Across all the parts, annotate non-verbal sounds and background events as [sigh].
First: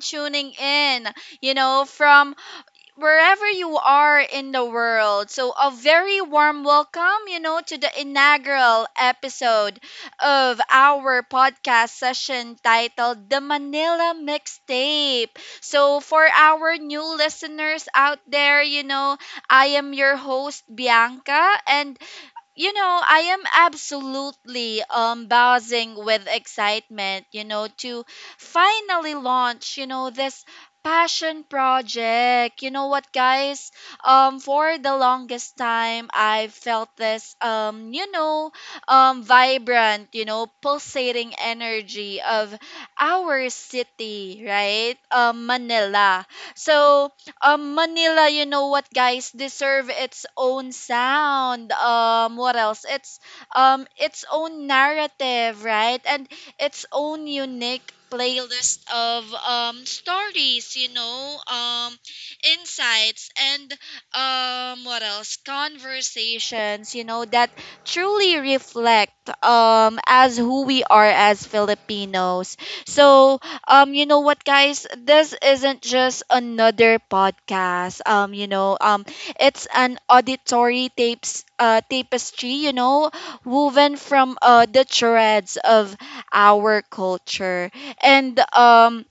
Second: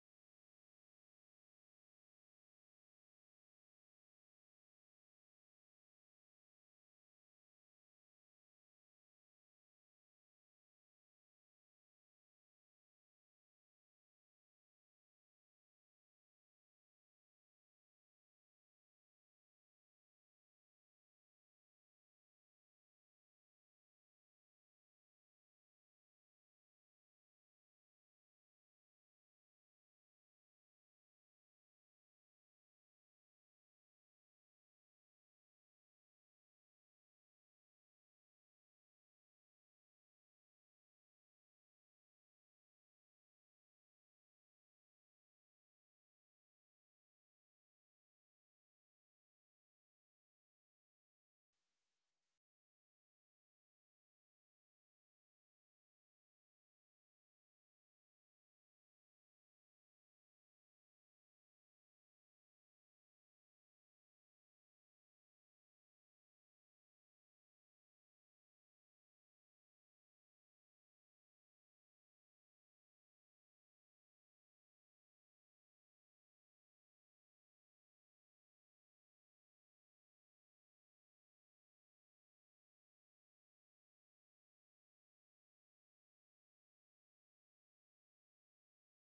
tuning in, from wherever you are in the world. So a very warm welcome, to the inaugural episode of our podcast session titled The Manila Mixtape. So for our new listeners out there, I am your host, Bianca, and I am absolutely buzzing with excitement to finally launch this passion project. You know what, guys? For the longest time I felt this vibrant, pulsating energy of our city, right? Manila. so Manila, you know what, guys, deserve its own sound. What else? It's its own narrative, right? And its own unique playlist of stories, insights, and what else? conversations, that truly reflect as who we are as Filipinos. So you know what, guys? This isn't just another podcast. It's an auditory tapes tapestry, woven from the threads of our culture, and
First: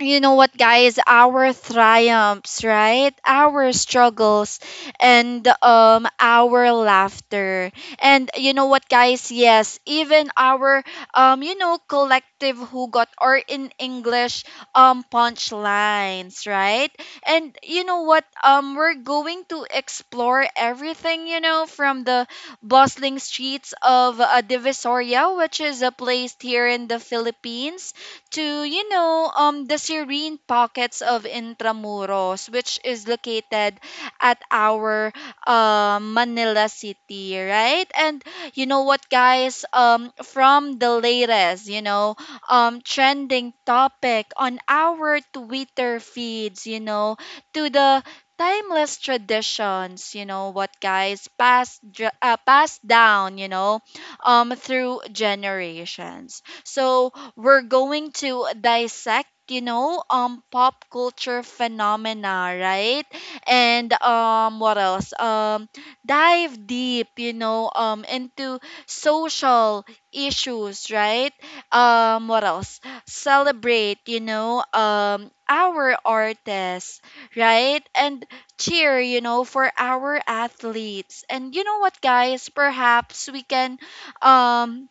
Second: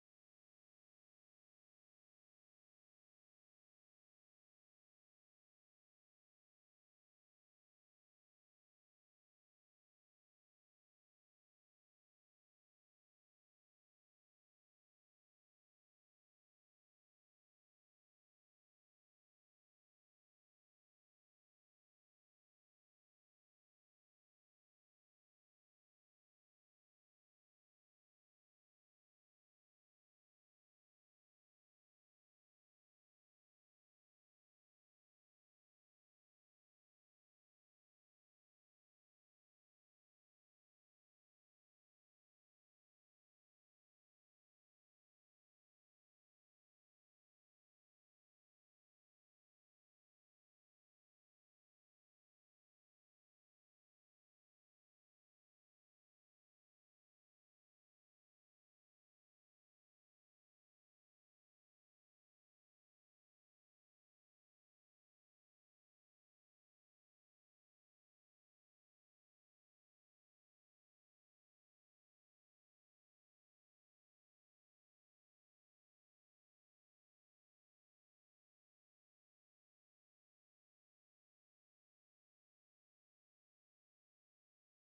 you know what, guys, our triumphs, right, our struggles, and our laughter, and you know what, guys, yes, even our collective who got, or in English, punchlines, right? And you know what, we're going to explore everything, from the bustling streets of Divisoria, which is a place here in the Philippines, to, the serene pockets of Intramuros, which is located at our Manila City, right? And you know what, guys? From the latest, trending topic on our Twitter feeds, to the timeless traditions, you know what, guys, passed down, through generations. So we're going to dissect, pop culture phenomena, right? And what else? Dive deep, into social issues, right? What else? Celebrate, our artists, right? And cheer, for our athletes. And you know what, guys? Perhaps we can um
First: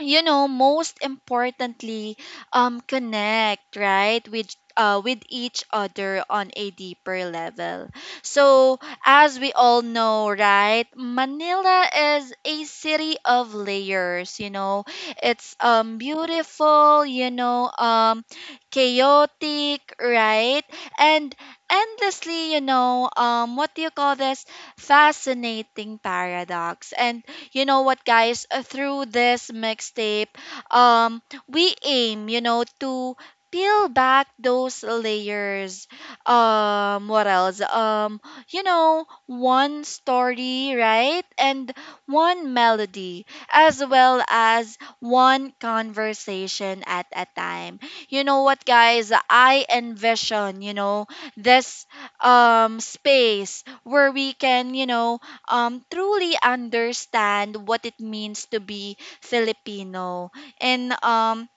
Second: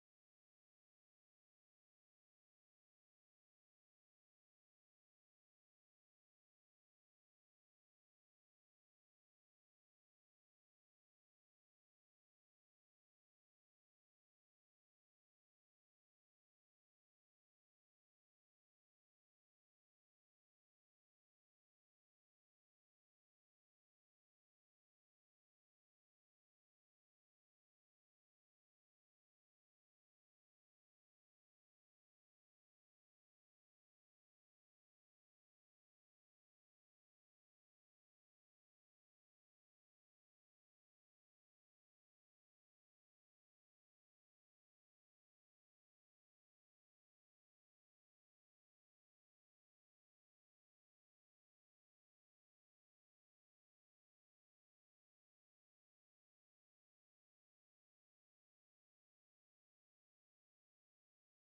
most importantly connect, right, with each other on a deeper level. So as we all know, right, Manila is a city of layers, you know. It's beautiful, chaotic, right? And endlessly, what do you call this? Fascinating paradox. And you know what, guys? Through this mixtape, um, we aim, to peel back those layers. What else? You know, one story, right? And one melody, as well as one conversation at a time. You know what, guys? I envision, this space where we can, truly understand what it means to be Filipino. And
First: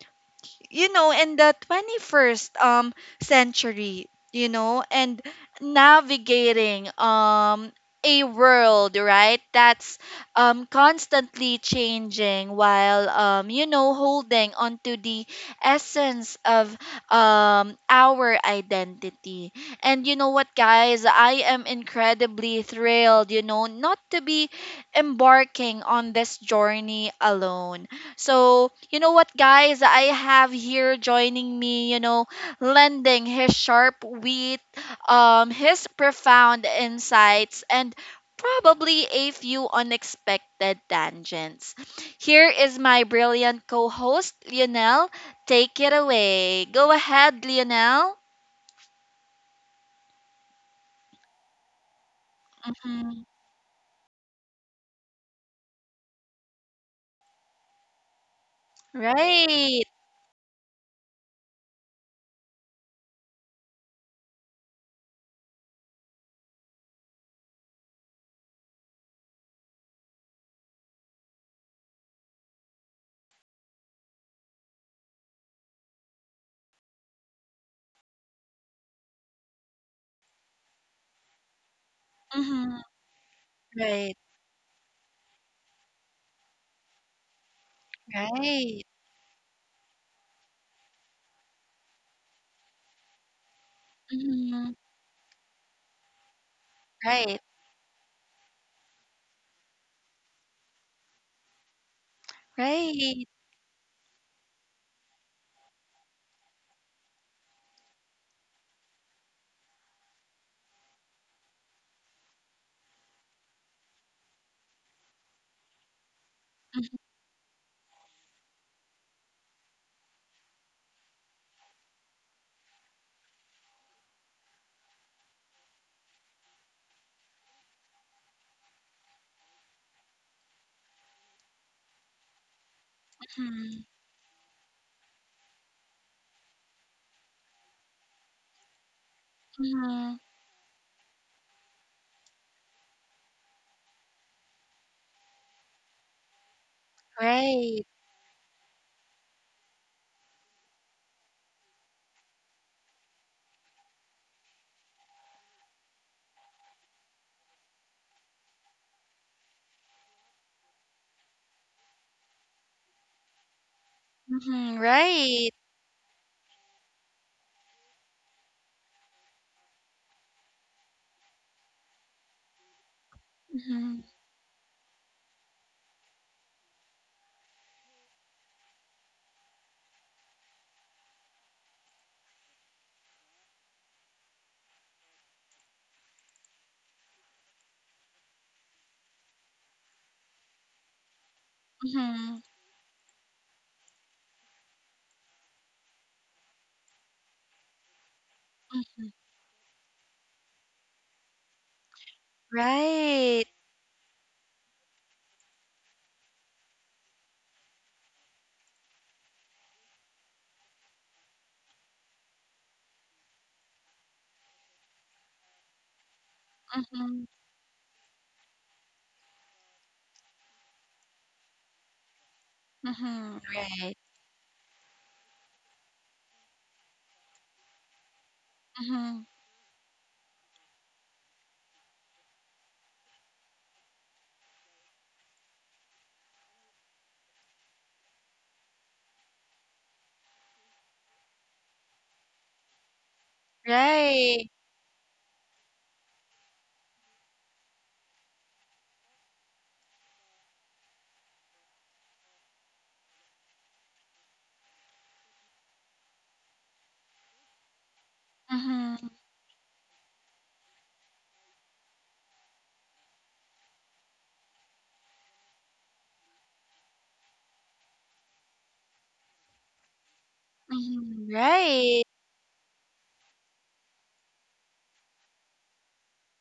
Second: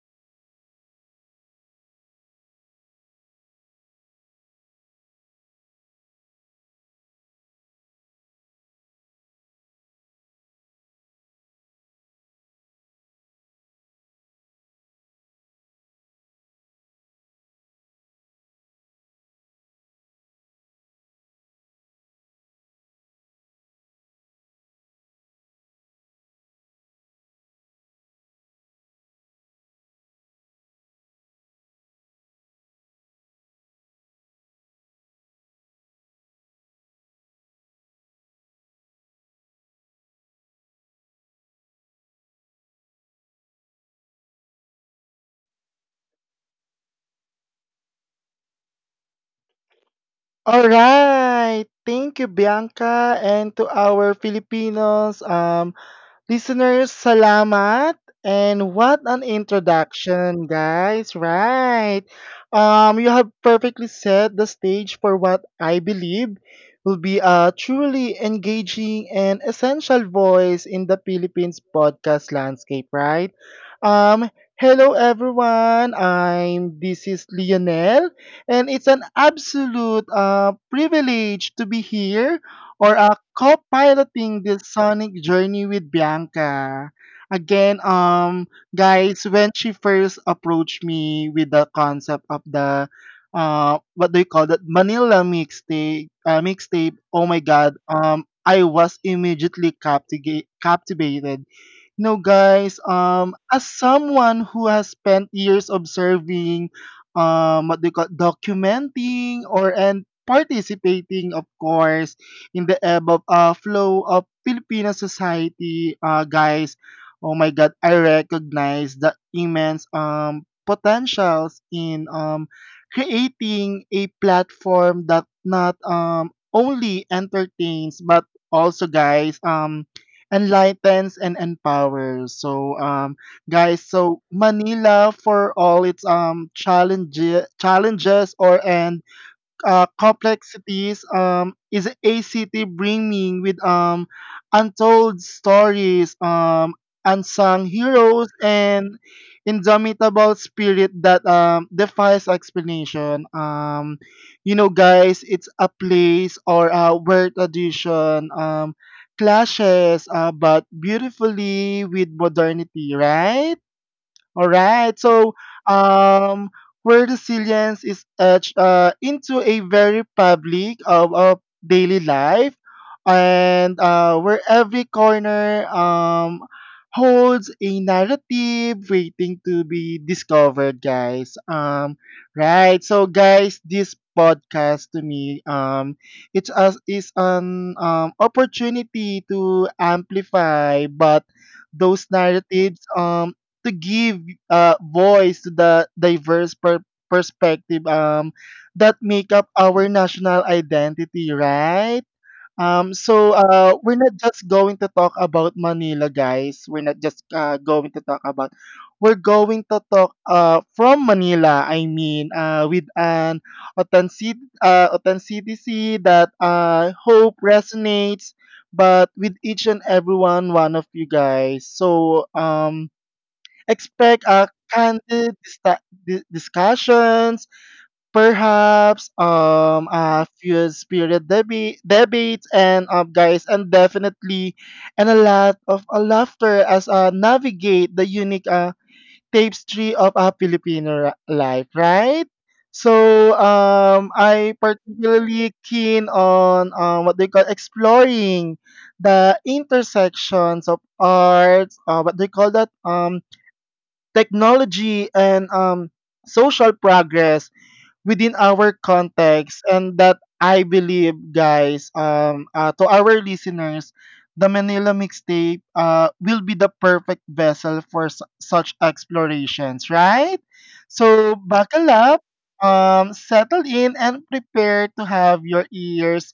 you know, in the 21st century, you know and navigating a world, right, that's constantly changing while holding onto the essence of our identity. And you know what, guys, I am incredibly thrilled, not to be embarking on this journey alone. So, you know what, guys? I have here joining me, lending his sharp wit, his profound insights, and probably a few unexpected tangents. Here is my brilliant co host, Lionel. Take it away. Go ahead, Lionel. All right, thank you, Bianca, and to Mhm. our Filipinos, listeners, salamat. And what an Right. introduction, guys. Right. You have perfectly set the stage for what I believe will be a truly engaging and essential voice in the Philippines podcast landscape, right? Um, Hello everyone. I'm this is Lionel and it's an absolute privilege to be here or Hmm. co-piloting Right. this sonic journey with Bianca. Again, guys, Right. when she first approached me with the concept of the what do you call that Hmm. Manila mixtape? Mixtape. Oh my God! Right. I was captivated no, guys, Right. as someone who has spent years observing, what they call documenting or and participating, of course, in the ebb of flow of Filipino society, guys, Hmm. oh my God, I recognize the immense potentials in creating a platform that not only entertains but also guys enlightens and empowers. So, guys, so Manila for all its challenges or and Hmm. complexities is a city brimming with untold stories, unsung Right. heroes, and indomitable spirit that defies explanation. You know, guys, it's a place or where tradition clashes, but beautifully with modernity, right? All Mhm, right. So, right. um, where resilience is etched into a very public of daily life, and Mhm, where every corner holds a narrative waiting to be discovered, guys. Right. So, guys, this podcast to me it's us is an opportunity to amplify but those mhm. narratives to give voice to the diverse perspective that make up our national identity, right? So Right. We're not just going to talk about Manila, guys. We're not just going to talk about. We're going to talk from Manila. I mean, with an authenticity that I Mhm, hope resonates, but with each and one of you guys. So mhm. Right. expect discussions, Mhm. perhaps a few debates, and guys, and definitely, and a lot of laughter as navigate the unique tapestry of a life, right? So Right. I particularly keen on what they call exploring the intersections of arts, what they call that technology and social progress within our Mhm, context and that I believe guys to our listeners the Manila mixtape will be the perfect vessel for such explorations right mhm. so buckle Right. up settle in and prepare to have your ears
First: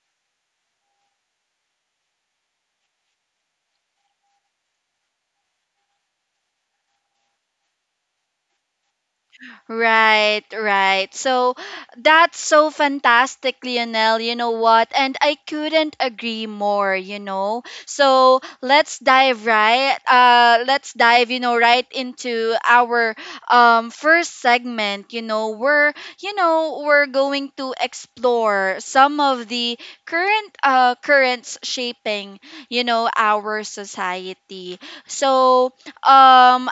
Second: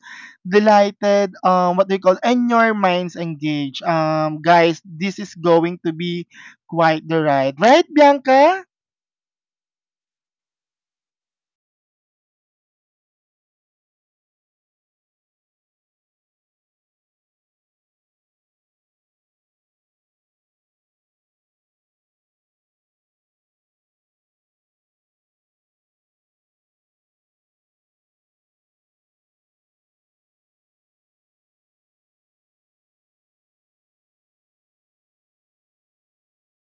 delighted what do you call and your minds engaged guys this is going to be quite the ride right Bianca. Right, right. So that's so fantastic, Lionel. You know what? And I couldn't agree more, you know. So let's dive, right into our first segment. You know, we're going to explore some of the currents shaping, our society. So um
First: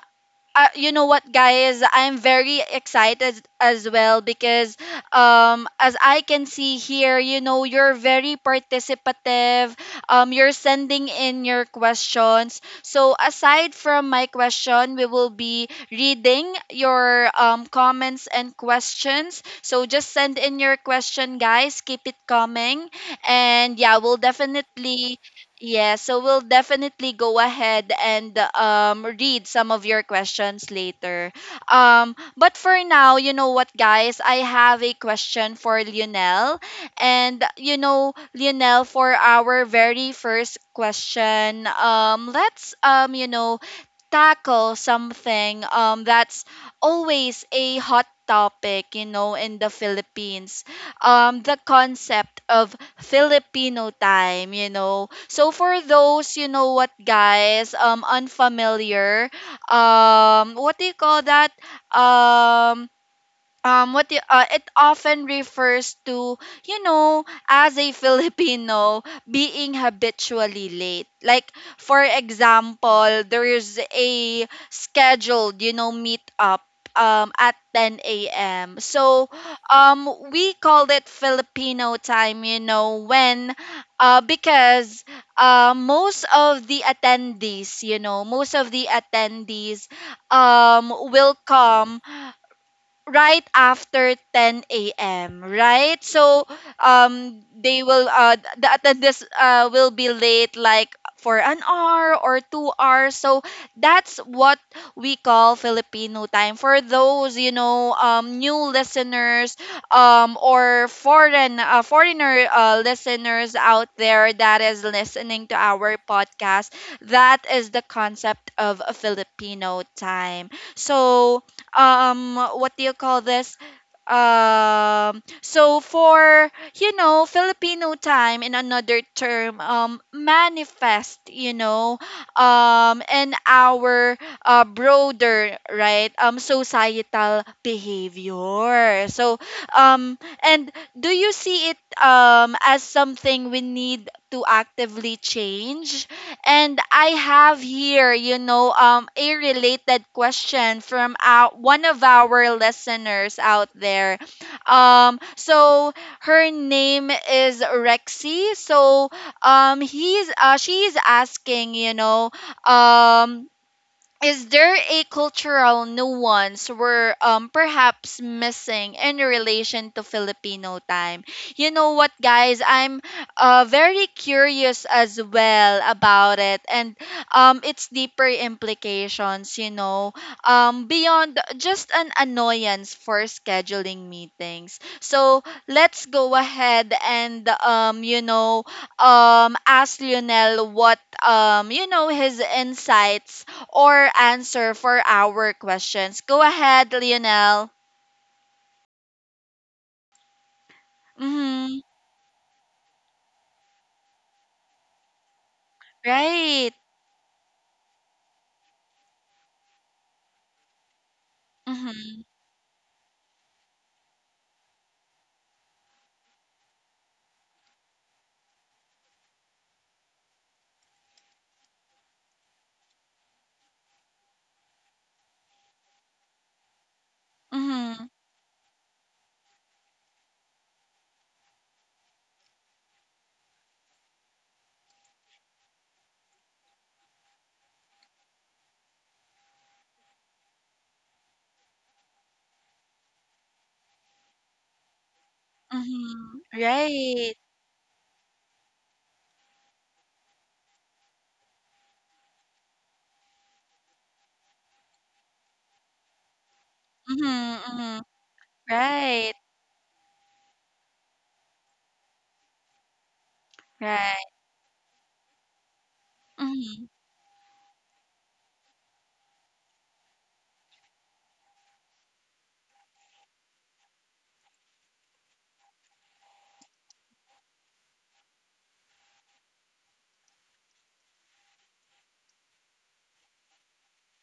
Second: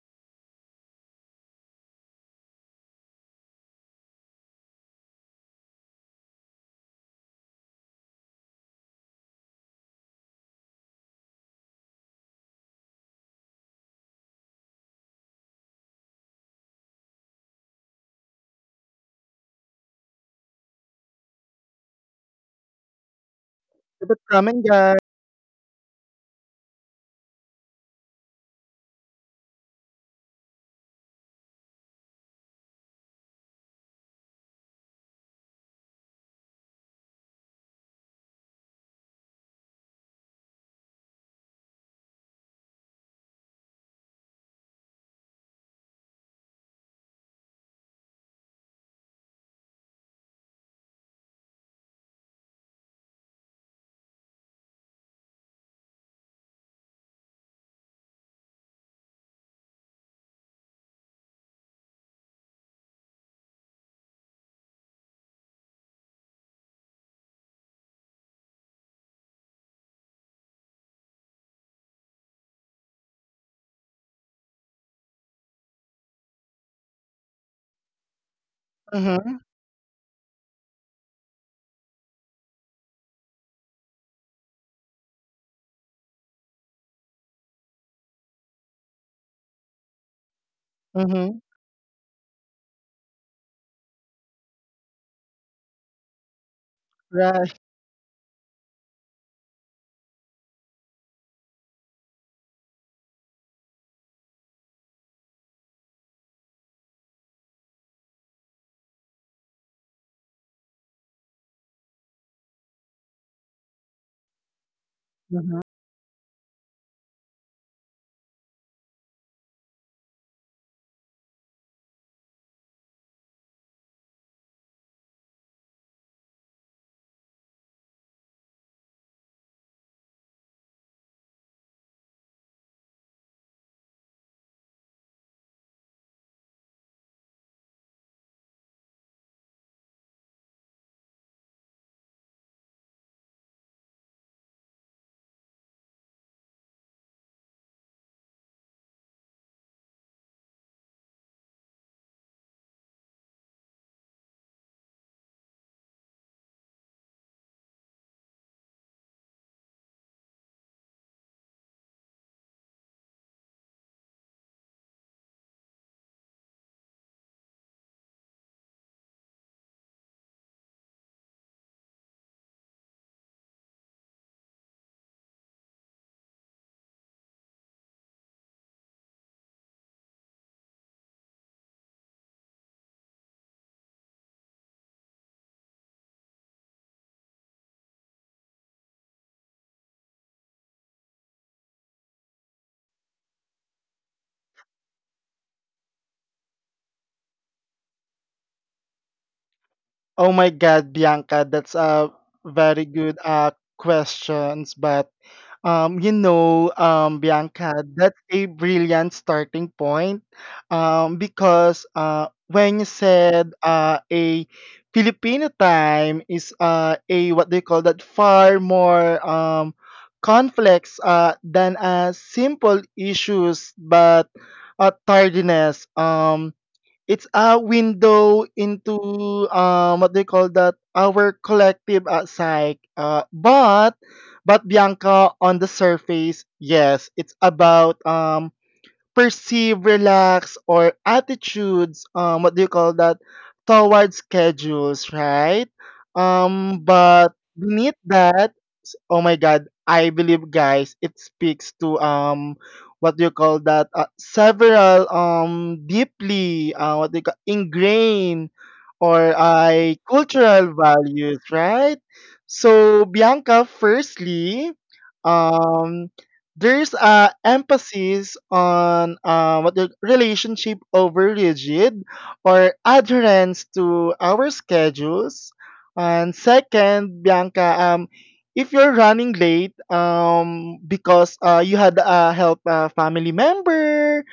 you know what, guys, I'm very excited as well because as I can see here, you know, you're very participative. You're sending in your questions, so aside from my question, we will be reading your comments and questions. So just send in your question, guys, keep it coming, and Keep it coming guys. Yeah, so we'll definitely go ahead and read some of your questions later. But for now, you know what, guys? I have a question for Lionel. And, you know, Lionel, for our very first question, you know, tackle something that's always a hot topic, in the Philippines, the concept of Filipino time. You know, so for those, you know what, guys, unfamiliar, what do you call that um what you, it often refers to, as a [laughs] Filipino being habitually late. Like, for example, there's a scheduled, meet up at 10 a.m. So Mm-hmm. We called it Filipino time, when because most of the attendees, will Mm-hmm. come right after 10 a.m., right? So Right. The attendance will be late, like for an hour or 2 hours. So that's what we call Filipino time, for those, you know, new listeners, or foreign foreigner listeners out there that is listening to Mhm. our podcast, that is the concept of Filipino time. So what do you call this so for, Filipino time, in another term, manifest, in our broader, right, societal behavior. So um and do you see it as something we need to actively change? And I have here, you know, a related question from one of our listeners out there. So her name is Rexy. So he's she's asking, um, is there a cultural nuance we're perhaps missing in relation to Filipino time? You know what, guys? I'm very curious as well about it and its deeper implications. Beyond just an annoyance for scheduling meetings. So let's go ahead and ask Lionel what, his insights or answer for our questions. Go ahead, Lionel. Oh my God, Mm-hmm. Bianca, that's a very good questions, but you Right. know Bianca, that's a brilliant starting point because Mm-hmm. When you said a Filipino time is a what they call that far more complex than a simple issues but tardiness um. It's a window Mm-hmm. into what do you call that? Our collective psyche. But Bianca, on the surface, yes, it's about perceive, relax, or attitudes. What do you call that? Towards schedules, right? Mm-hmm. But Right. beneath that oh my god, I believe guys, it speaks to what do you call that? Several deeply what Mm-hmm. do you call Mm-hmm. ingrained Right. or I cultural values, right? So Right. Bianca, firstly, um, Mm-hmm. there's a emphasis on what the relationship over rigid or adherence to our schedules. And second, Bianca, if you're running late because you had help a family member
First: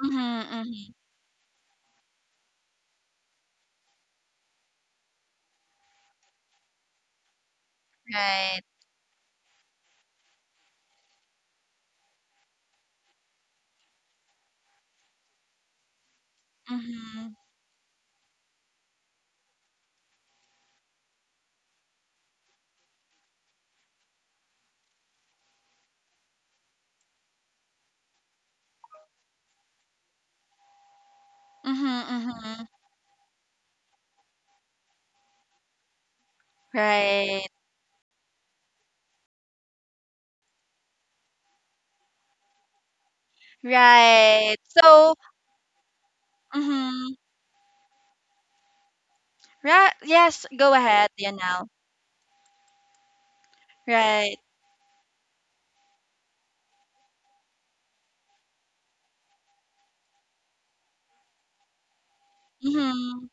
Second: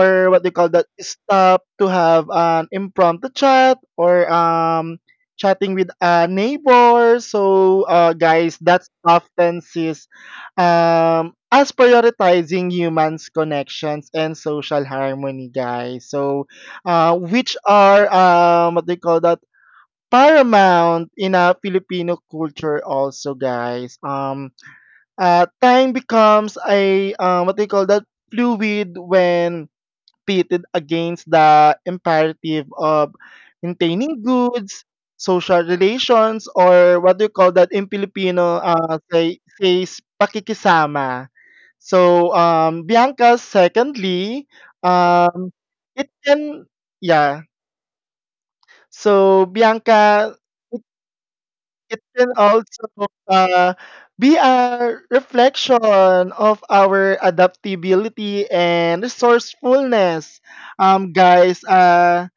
Mm-hmm. what they call that Mm-hmm. stop to have an impromptu chat or chatting with a neighbor so guys Right. that's often sees as prioritizing humans connections and social harmony guys so Mm-hmm. which are what they call that paramount in a Filipino culture also, guys. Time becomes a what they call that fluid when pitted Mm-hmm. against Mm-hmm. the imperative of maintaining goods, social Right. relations, or what do you call that in Filipino say says pakikisama. So, Right. Bianca, So, secondly, um, mm-hmm. it can, yeah. Right. Yes, So, go ahead, Bianca, Lionel. it can also, Right. uh, be a reflection of our adaptability and resourcefulness. Guys, Mm-hmm.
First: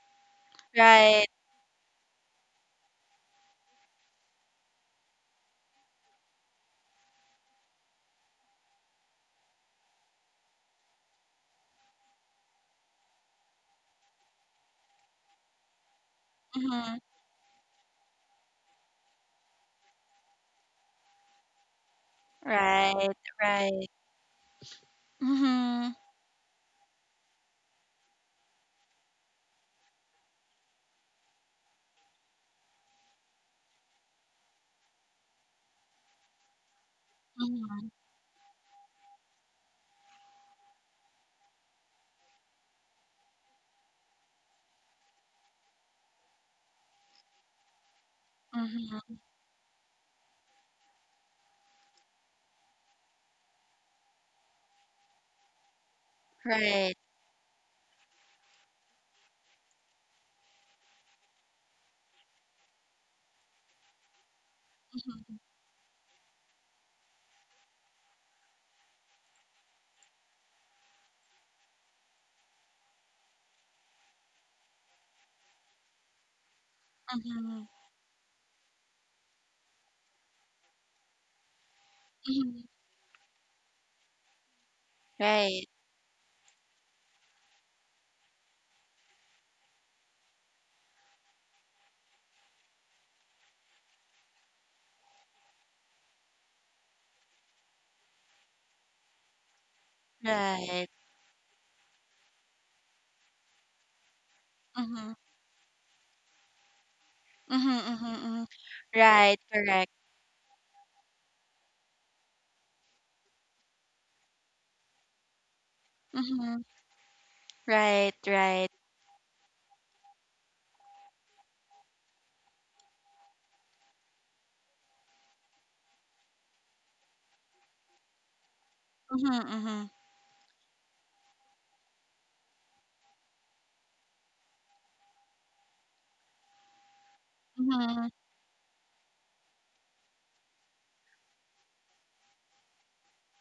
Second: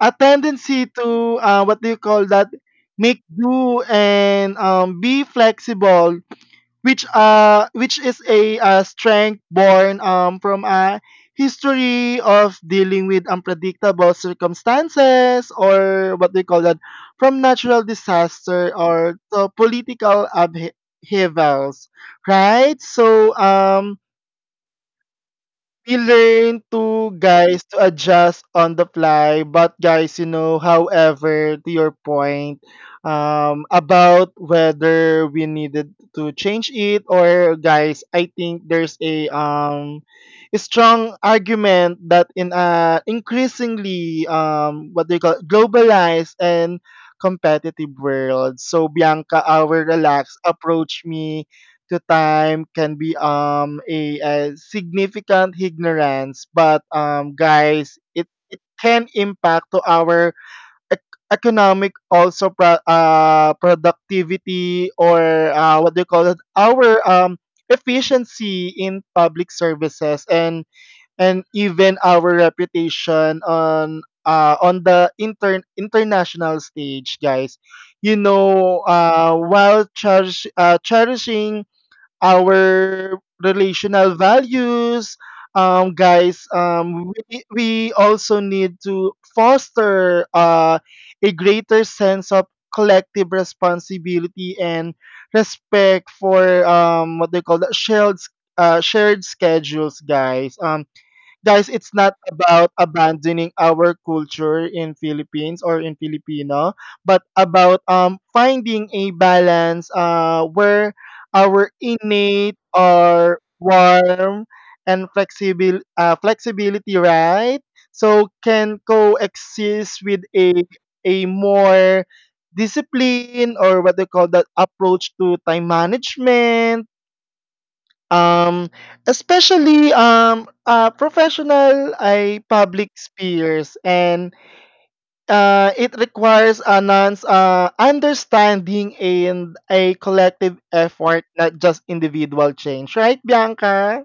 a tendency Right. to, what do you call that? Make do and be flexible which is a strength born from a history of dealing with unpredictable circumstances or what they call that Mm-hmm. from natural disaster or political upheavals right so Right. Right. we Mm-hmm. learn to guys to adjust on the fly, but guys, you know, however, to your point, about whether we needed to change it or guys, I Mm-hmm. think there's a strong argument that in a increasingly what do you call globalized and competitive world. So Bianca, our Mm-hmm. relaxed approach me to time can be a significant ignorance but Right. guys it can impact to our economic also productivity or what do you call Mhm. it our efficiency in public services and even our reputation on the international stage guys you Mhm. know while cherishing our Mhm. relational values. Guys, Right. We also need to foster a greater sense of collective responsibility and respect for what they call shared schedules, guys. Guys, Right. it's not about abandoning our culture in Philippines or Mhm. in Filipino, but about Mhm. finding a Mhm. Mhm. balance Right. Correct. where our innate or warm and flexible flexibility, Mhm. right? So can Right. Right. coexist with a more discipline or what they call that approach to time management um, especially Mhm. Mhm. Professional ay public spheres and it requires a non's Mhm. understanding and a collective effort, not just individual change. Right, Bianca?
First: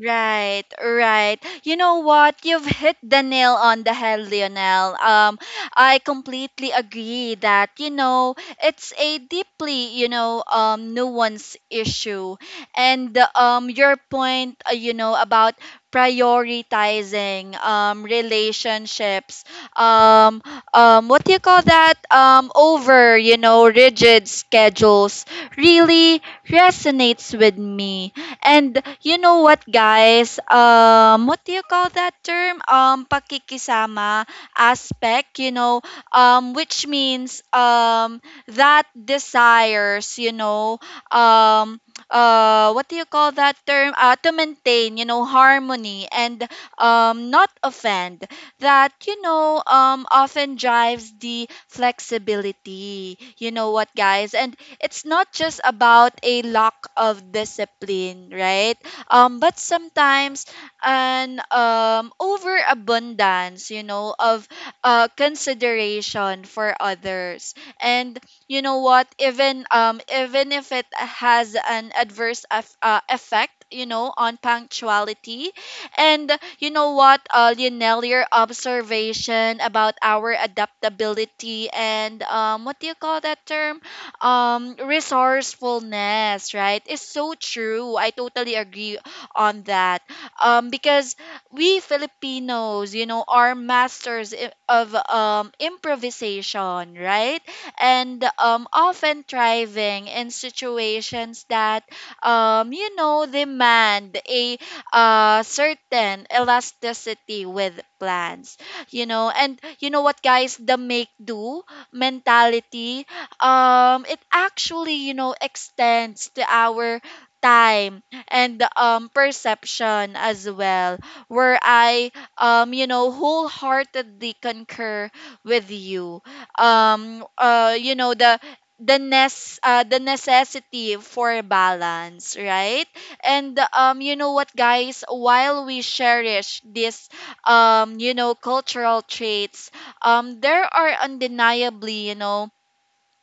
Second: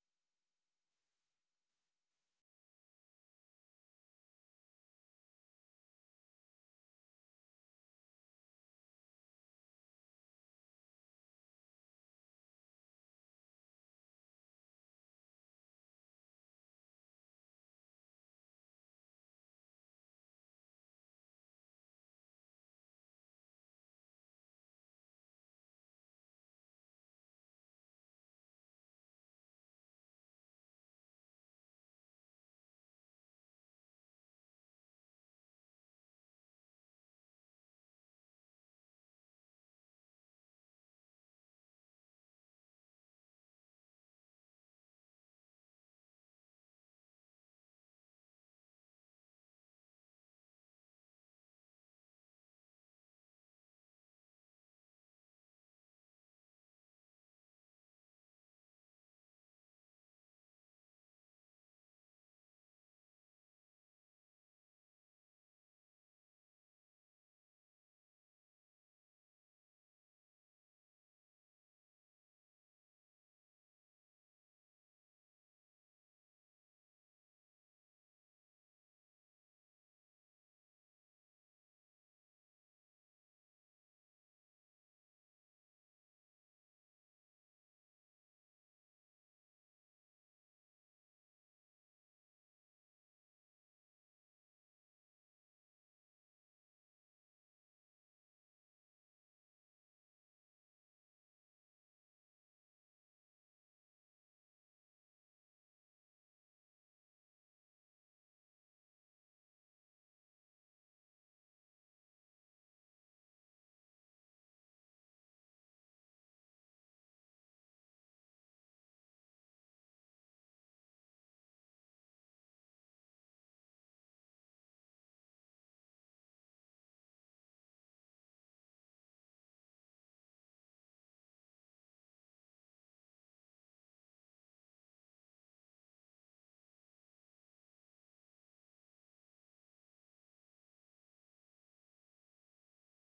Right, right. You know what? You've hit the nail on the head, Lionel. I completely agree that, you know, it's a deeply, you know, nuanced issue. And your point, you know, about prioritizing relationships, um, what do you call that? Over, you know, rigid schedules really resonates with me. And you know what, guys? What do you call that term? Pakikisama aspect, which means that desires, um, what do you call that term? To maintain, you know, harmony, and not offend. That, you know, often drives the flexibility. You know what, guys? And it's not just about a lack of discipline, right? But sometimes an overabundance, of consideration for others. And you know what? Even if it has an effect, on punctuality, and you know what, Lionel, your observation about our adaptability and what do you call that term? Resourcefulness, right, is so true. I totally agree on that, because we Filipinos, you know, are masters of improvisation, right? And often thriving in situations that demand a certain elasticity with plans, you know. And you know what, guys, the make do mentality, it actually, extends to our time and perception as well. Where I wholeheartedly concur with you, you know, the nes the necessity for balance, right? And you know what, guys, while we cherish this, cultural traits, there are undeniably, you know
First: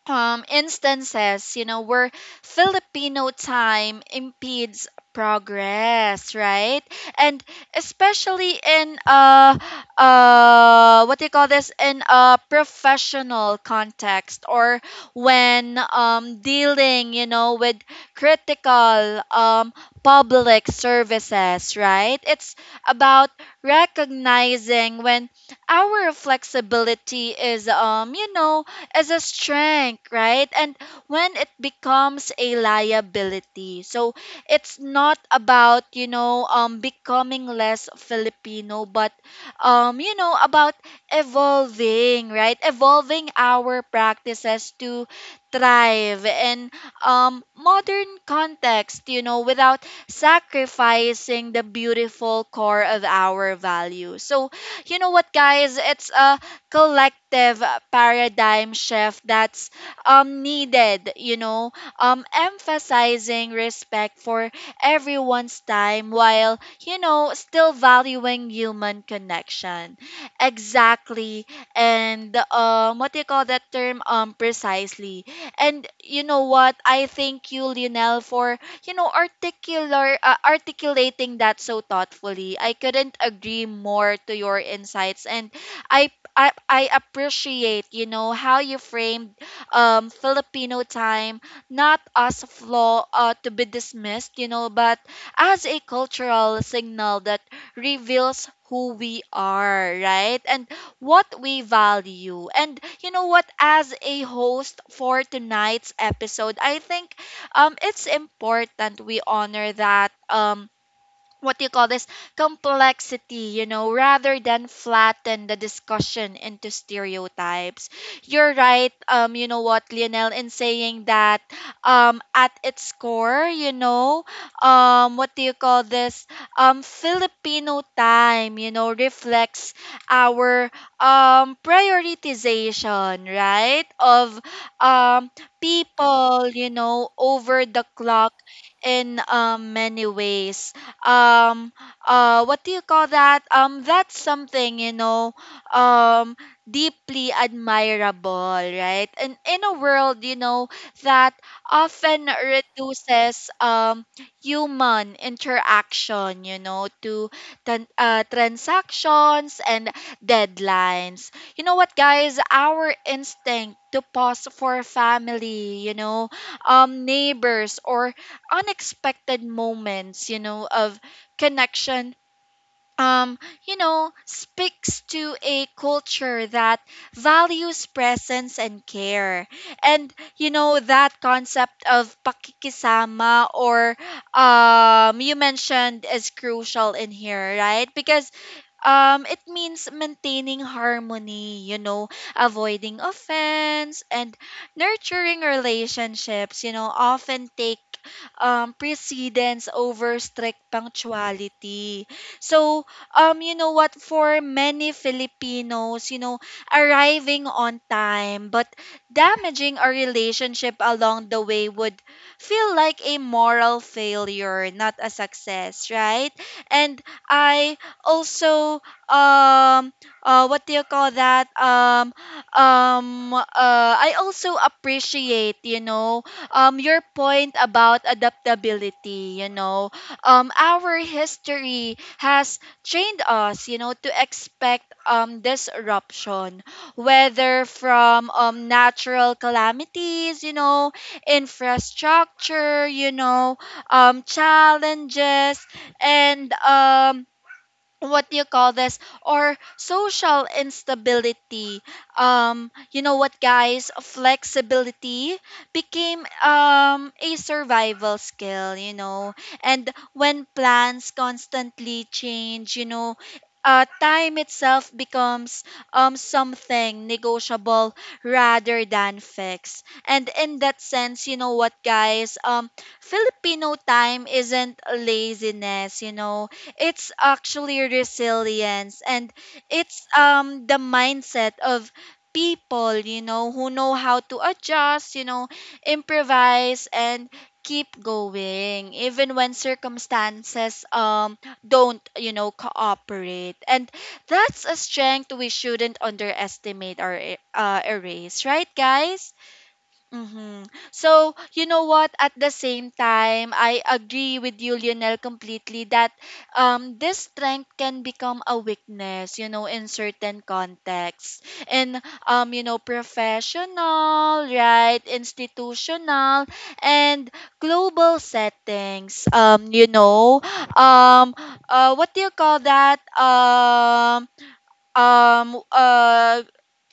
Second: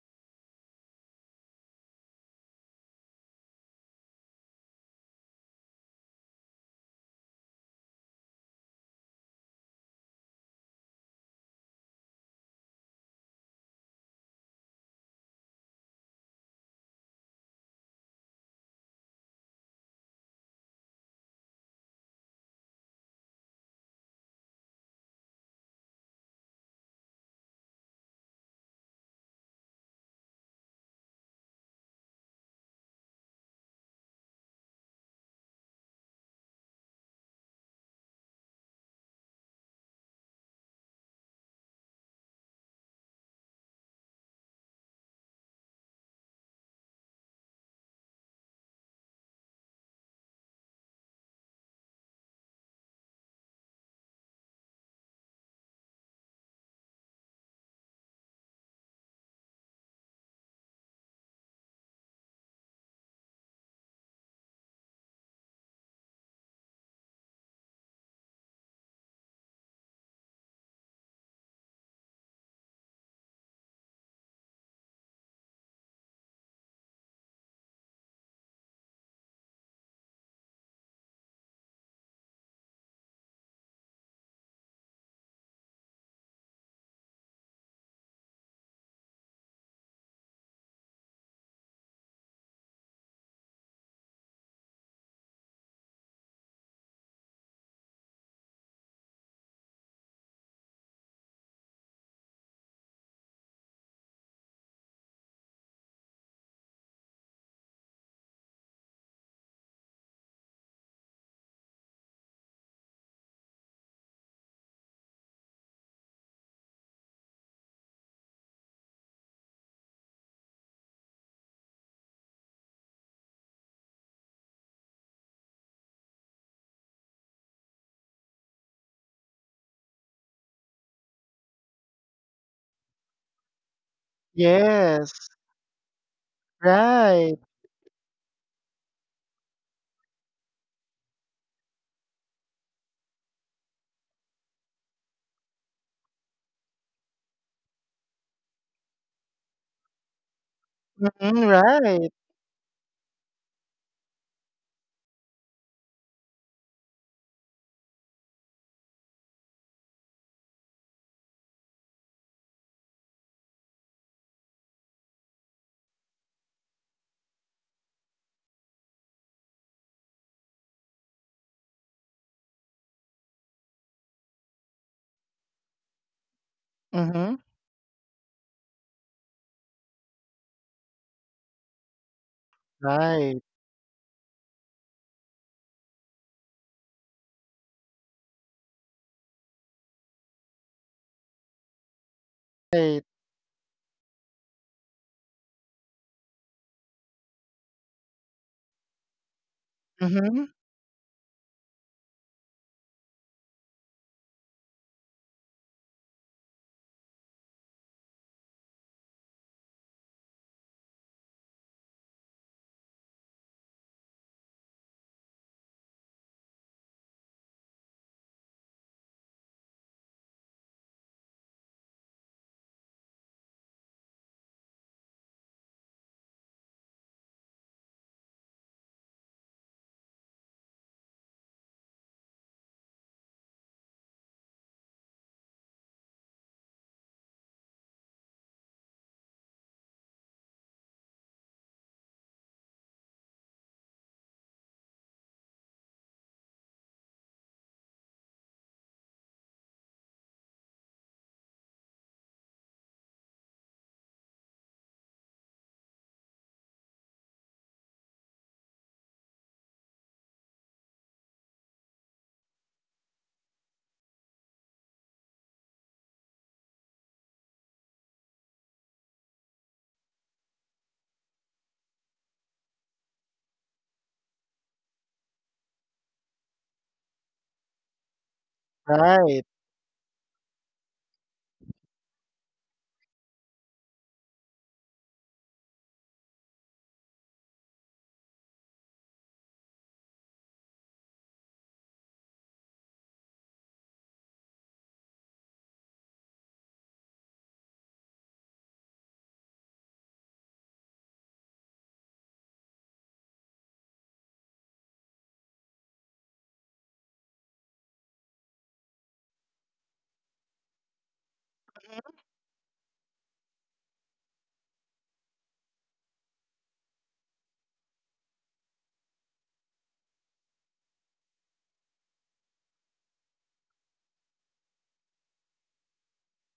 um, instances, where Filipino time impedes progress, right? And especially in what do you call this, in a professional context, or when dealing, with critical public services, right? It's about recognizing when our flexibility is, as a strength, right? And when it becomes a liability. So it's not about, becoming less Filipino, but you know, about evolving, right? Evolving our practices to thrive in modern context, you know, without sacrificing the beautiful core of our values. So, you know what guys, it's a collective paradigm shift that's needed, emphasizing respect for everyone's time while still valuing human connection. Exactly. And what do you call that term precisely. And you know what I thank you, Lionel, for you know articular articulating that so thoughtfully. I couldn't agree more to your insights. And I I appreciate, how you framed Filipino time not as a flaw to be dismissed, but as a cultural signal that reveals who we are, right? And what we value. And as a host for tonight's episode, I think it's important we honor that, what do you call this complexity, rather than flatten the discussion into stereotypes. You're right. You know what Lionel, in saying that, at its core, you know what do you call this Filipino time, reflects our prioritization, right? Of Yes. um people, Right. over the clock in, many ways. Um what do you call that That's something, um deeply admirable, right? And in a world, that Mm-hmm. Right. often reduces human interaction, to transactions and deadlines. You know what guys Our instinct to pause for family, neighbors, or unexpected moments, of connection, um, speaks to a culture that Mm-hmm. values presence and care. And, that concept of pakikisama, Right. or you mentioned, is crucial in here, right? Because, it means maintaining harmony, avoiding Right. offense, and nurturing relationships, often take precedence over strict Mm-hmm. punctuality. So, for many Filipinos, arriving on time but damaging a relationship along the way would feel like a moral failure, not a success, right? And I also um what do you call that I also appreciate, your point about adaptability. Our history has trained us, to expect disruption, whether from natural calamities, infrastructure, challenges, and what do you call this or social instability. You know what guys Flexibility became a survival skill, and when plans constantly change, time itself becomes something negotiable rather than fixed. And in that sense, you know what guys Filipino time isn't laziness, it's actually resilience. And Right. it's the mindset of people, who know how to adjust, improvise, and keep going even when circumstances don't, cooperate. And that's a strength we shouldn't underestimate or erase, right, guys? Mm-hmm. So, you know what? At the same time, I agree with you, Lionel, completely that this strength can become a weakness, in certain contexts. In, professional, right? Institutional and global settings. You know, um, what do you call that? Um, uh,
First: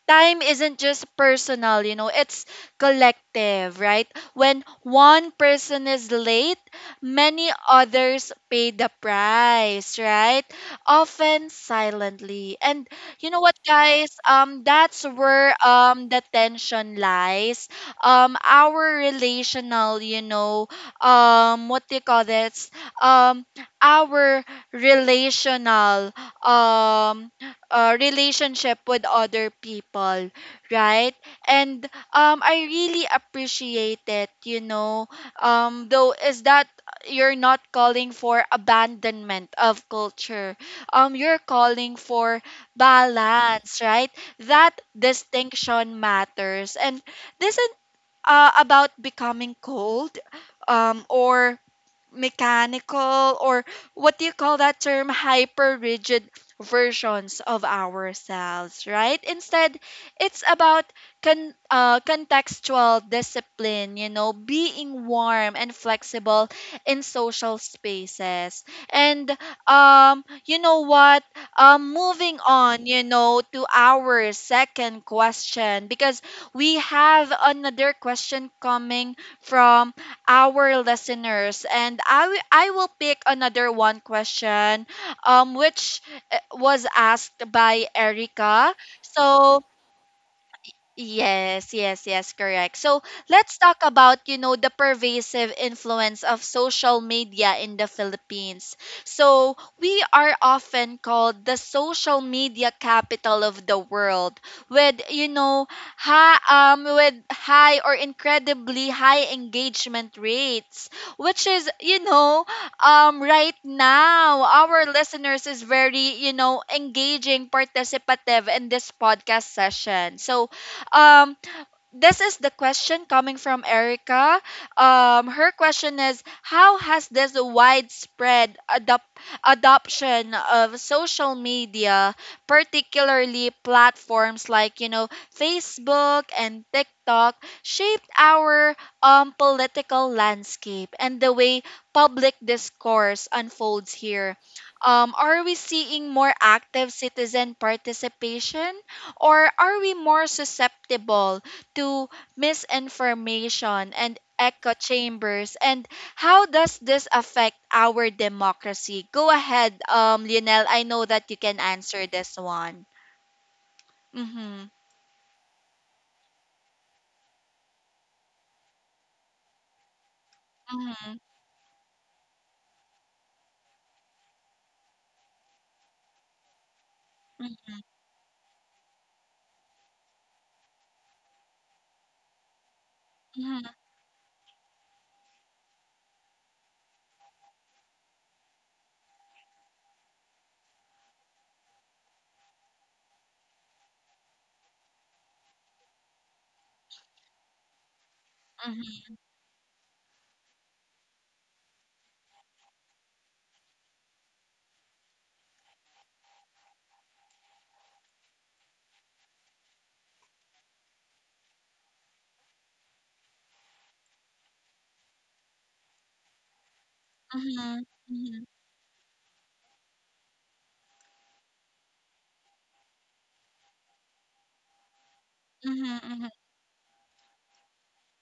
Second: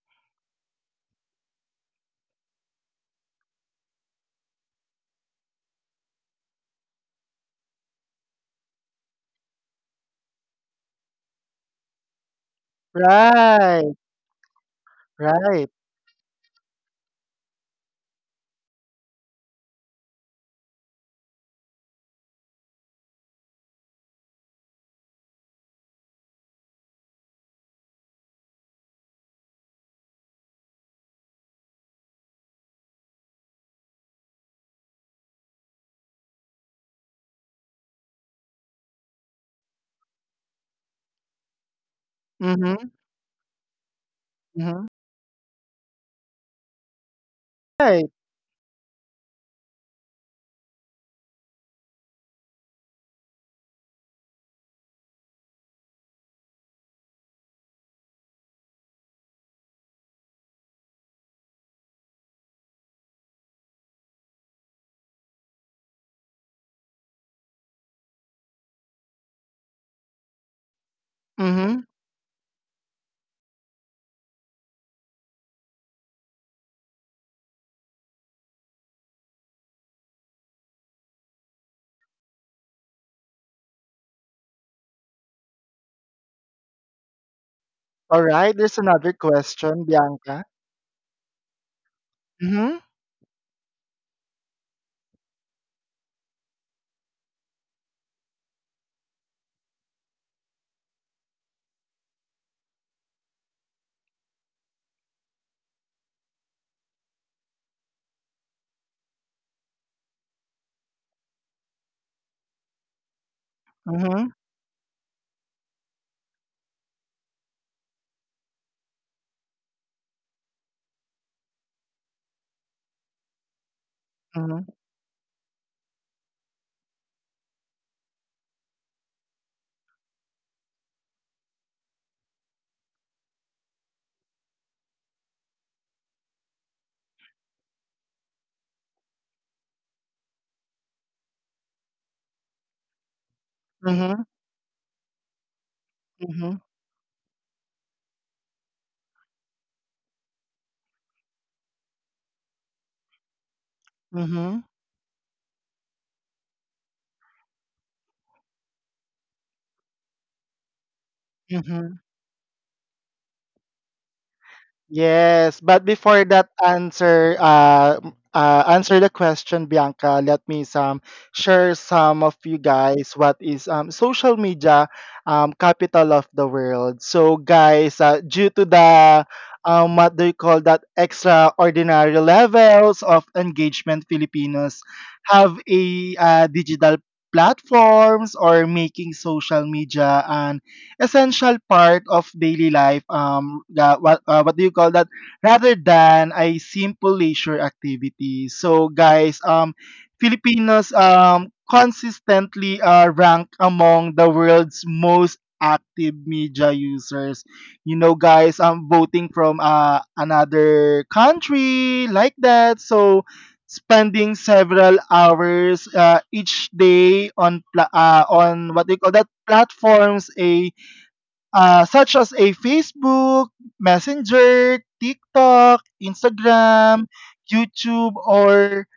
Time isn't just personal, it's collective, right? When one person is late, many others pay the price, right? Often silently. And you know what, Right. guys? That's where Right. The tension lies. Our relational, you know, what do you call this? Um, our relational um relationship with other people, right? And I really appreciate it, though is that you're not calling for abandonment of culture. You're calling for Mm-hmm. balance, right? That Mm-hmm. distinction matters, and this is Right. About becoming cold, or mechanical, or what do you call that term hyper rigid versions of ourselves, right? Instead it's about contextual discipline, being warm and flexible in social spaces. And you know what Mm-hmm. Moving on, to our second question, because we have another question coming from our listeners. And I will pick another one question, which was asked by All right. Erica. There's another So question, Bianca. yes, yes, yes, correct. Mm-hmm. So let's talk about, the pervasive influence of social media in the Philippines. So we are often called the social media capital of the world with, with high or incredibly high engagement rates, which is, right Mhm. now our listeners is very, engaging, participative in this podcast session. So um this is the question coming from Erica. Mhm. Her question is, how has this widespread adoption of social media, particularly platforms like, Facebook and TikTok, shaped our political landscape and the way public discourse unfolds Mhm. here? Are we seeing more Mhm. active citizen participation, or are we more susceptible to misinformation and Mhm. echo chambers? And how does this affect our democracy? Go ahead, Lionel. I know that you can Mhm. answer this one. Mm-hmm. Yes, but before that answer, answer the question, Bianca. Let me some Mm-hmm. share some of you guys what is social media, capital of the world. So guys, due to the what do you call that extraordinary levels of engagement, Mm-hmm. Filipinos have a digital platforms or making social media an essential part of daily life. What do you call that? Rather than a simple leisure activity. So, guys, Mm-hmm. Filipinos consistently rank among the world's most active media users you know guys I'm voting from another country like that so spending several hours each day on Mm-hmm. on what they Mm-hmm. call that platforms a such as a Facebook, Messenger, TikTok, Mm-hmm. Instagram, YouTube, or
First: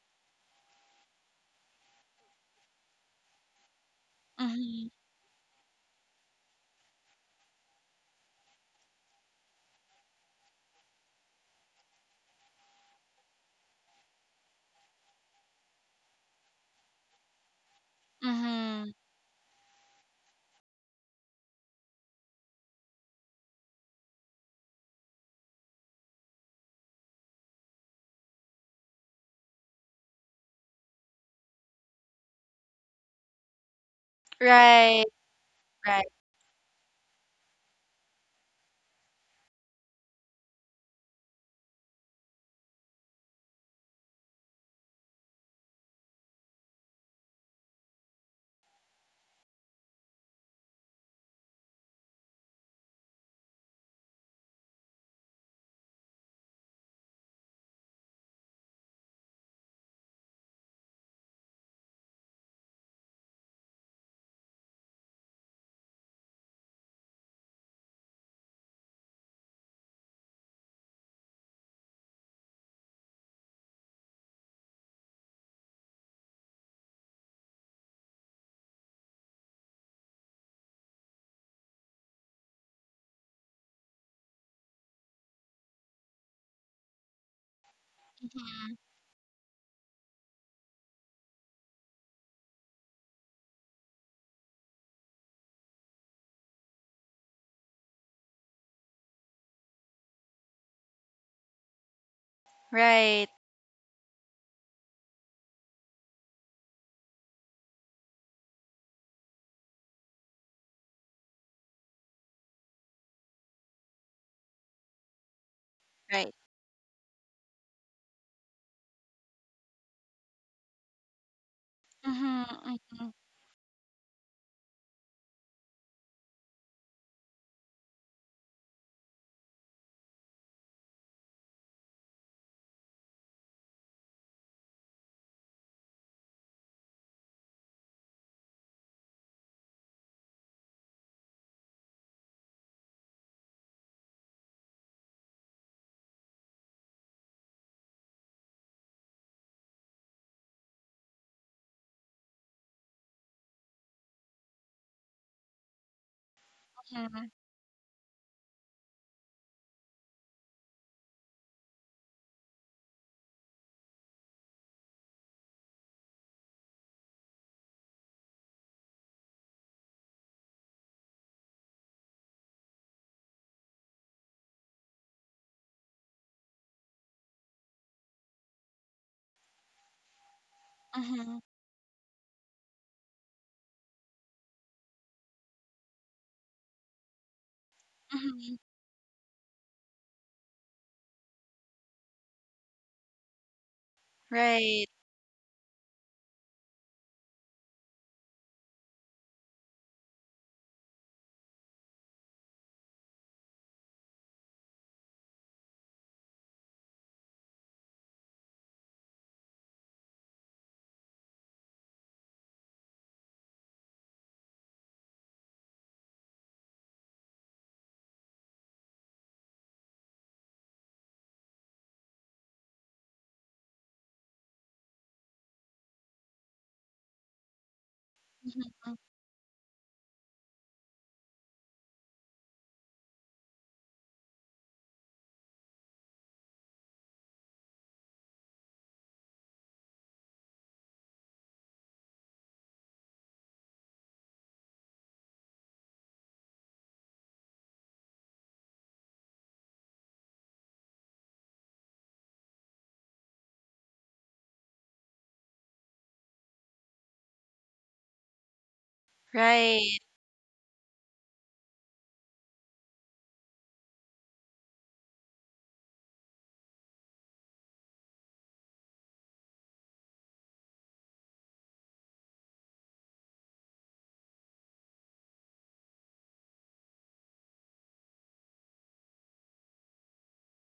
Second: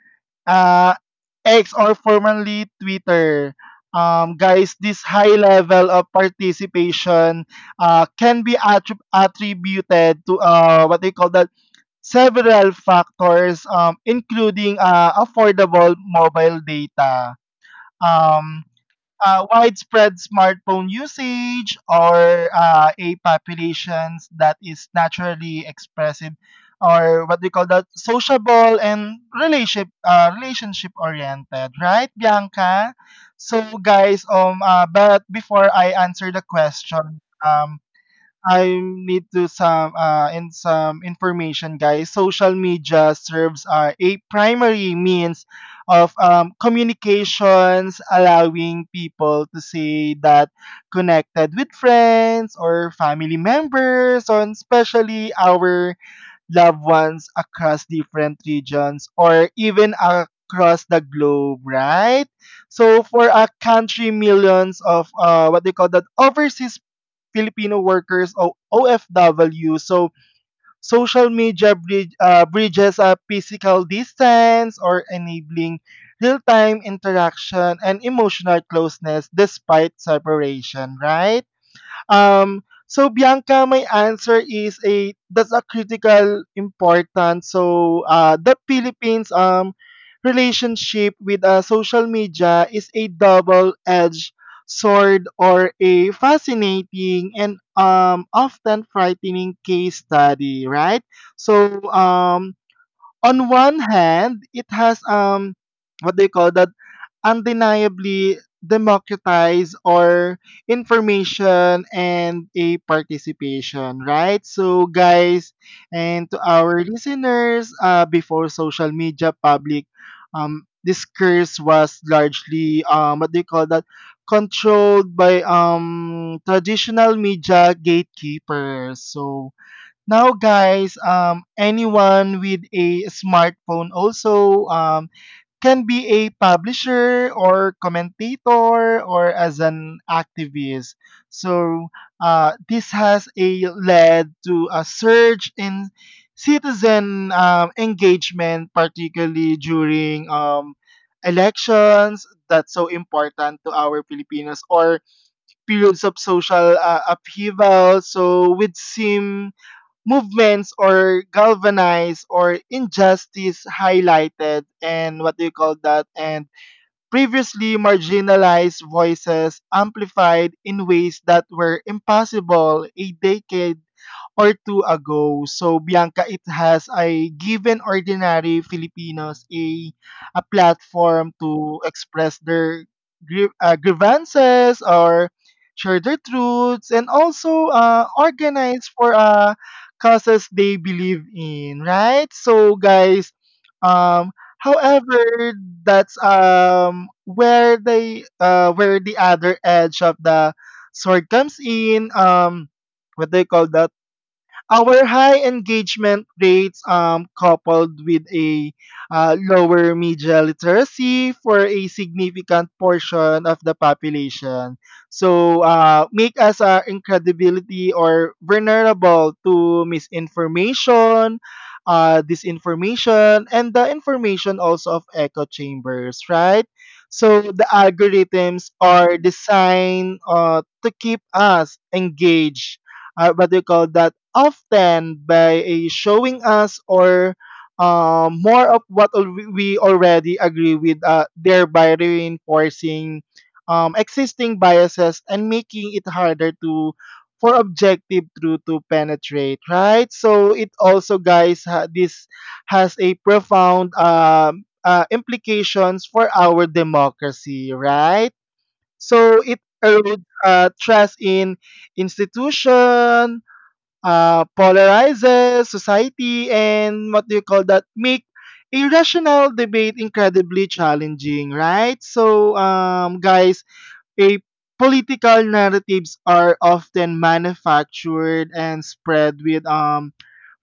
uh, X, or formerly Twitter. Guys, this high level of participation can be attributed to what they call that several factors, including affordable mobile data. Um, Mm-hmm. Widespread smartphone usage or a populations that is naturally expressive or what we call that sociable and relationship oriented right Bianca so guys Right, but before I right, answer the question um I need to some and some information, guys. Social media serves a primary means of communications, allowing people to say that connected with friends or family members, or especially our loved ones across different regions or even across the globe, right? So for a country, millions of what they call that overseas Filipino workers o OFW. So bridges a physical distance or enabling real-time interaction and emotional closeness despite separation, right? So Bianca, my answer is a that's a critical importance. So the Philippines relationship with social media is a double-edged sword or a fascinating and often frightening case study, right? So right, on one hand, it has what they call that undeniably democratize or information and a participation, right? So guys, and right. to our listeners, before social media public discourse Mm-hmm. was Mm-hmm. largely what they call that controlled by traditional media gatekeepers. So now guys anyone with a smartphone also can be a publisher or commentator or as an activist so this has a led to a surge in citizen engagement particularly during elections that's so important to our Filipinos or periods of social Mm-hmm. Upheaval so with sim movements or galvanize or injustice highlighted and what do you call that and previously marginalized voices amplified in ways that were impossible a decade or two ago. So, Bianca, it has a given ordinary Filipinos a Mm-hmm. platform to express their grievances or share their truths and also Mm-hmm. organize for causes they believe in, right? Um, Right. However, that's where the other edge of the sword comes in. What they call that? Our high engagement rates coupled with a lower media literacy for a significant portion of the population make us incredibility or vulnerable to misinformation, disinformation, and the information also of echo chambers, right? So the algorithms Mm-hmm. are designed to keep us engaged. What do you call that Often by a showing us or more of what we already agree with, thereby reinforcing existing biases and making it harder to for objective truth to penetrate. Right. So it also, guys, this has a profound implications for our democracy. Right. So it Right. erodes trust in institution, polarizes society, and what do you call that, make irrational debate incredibly challenging, right? So um, guys a political narratives are often manufactured and spread with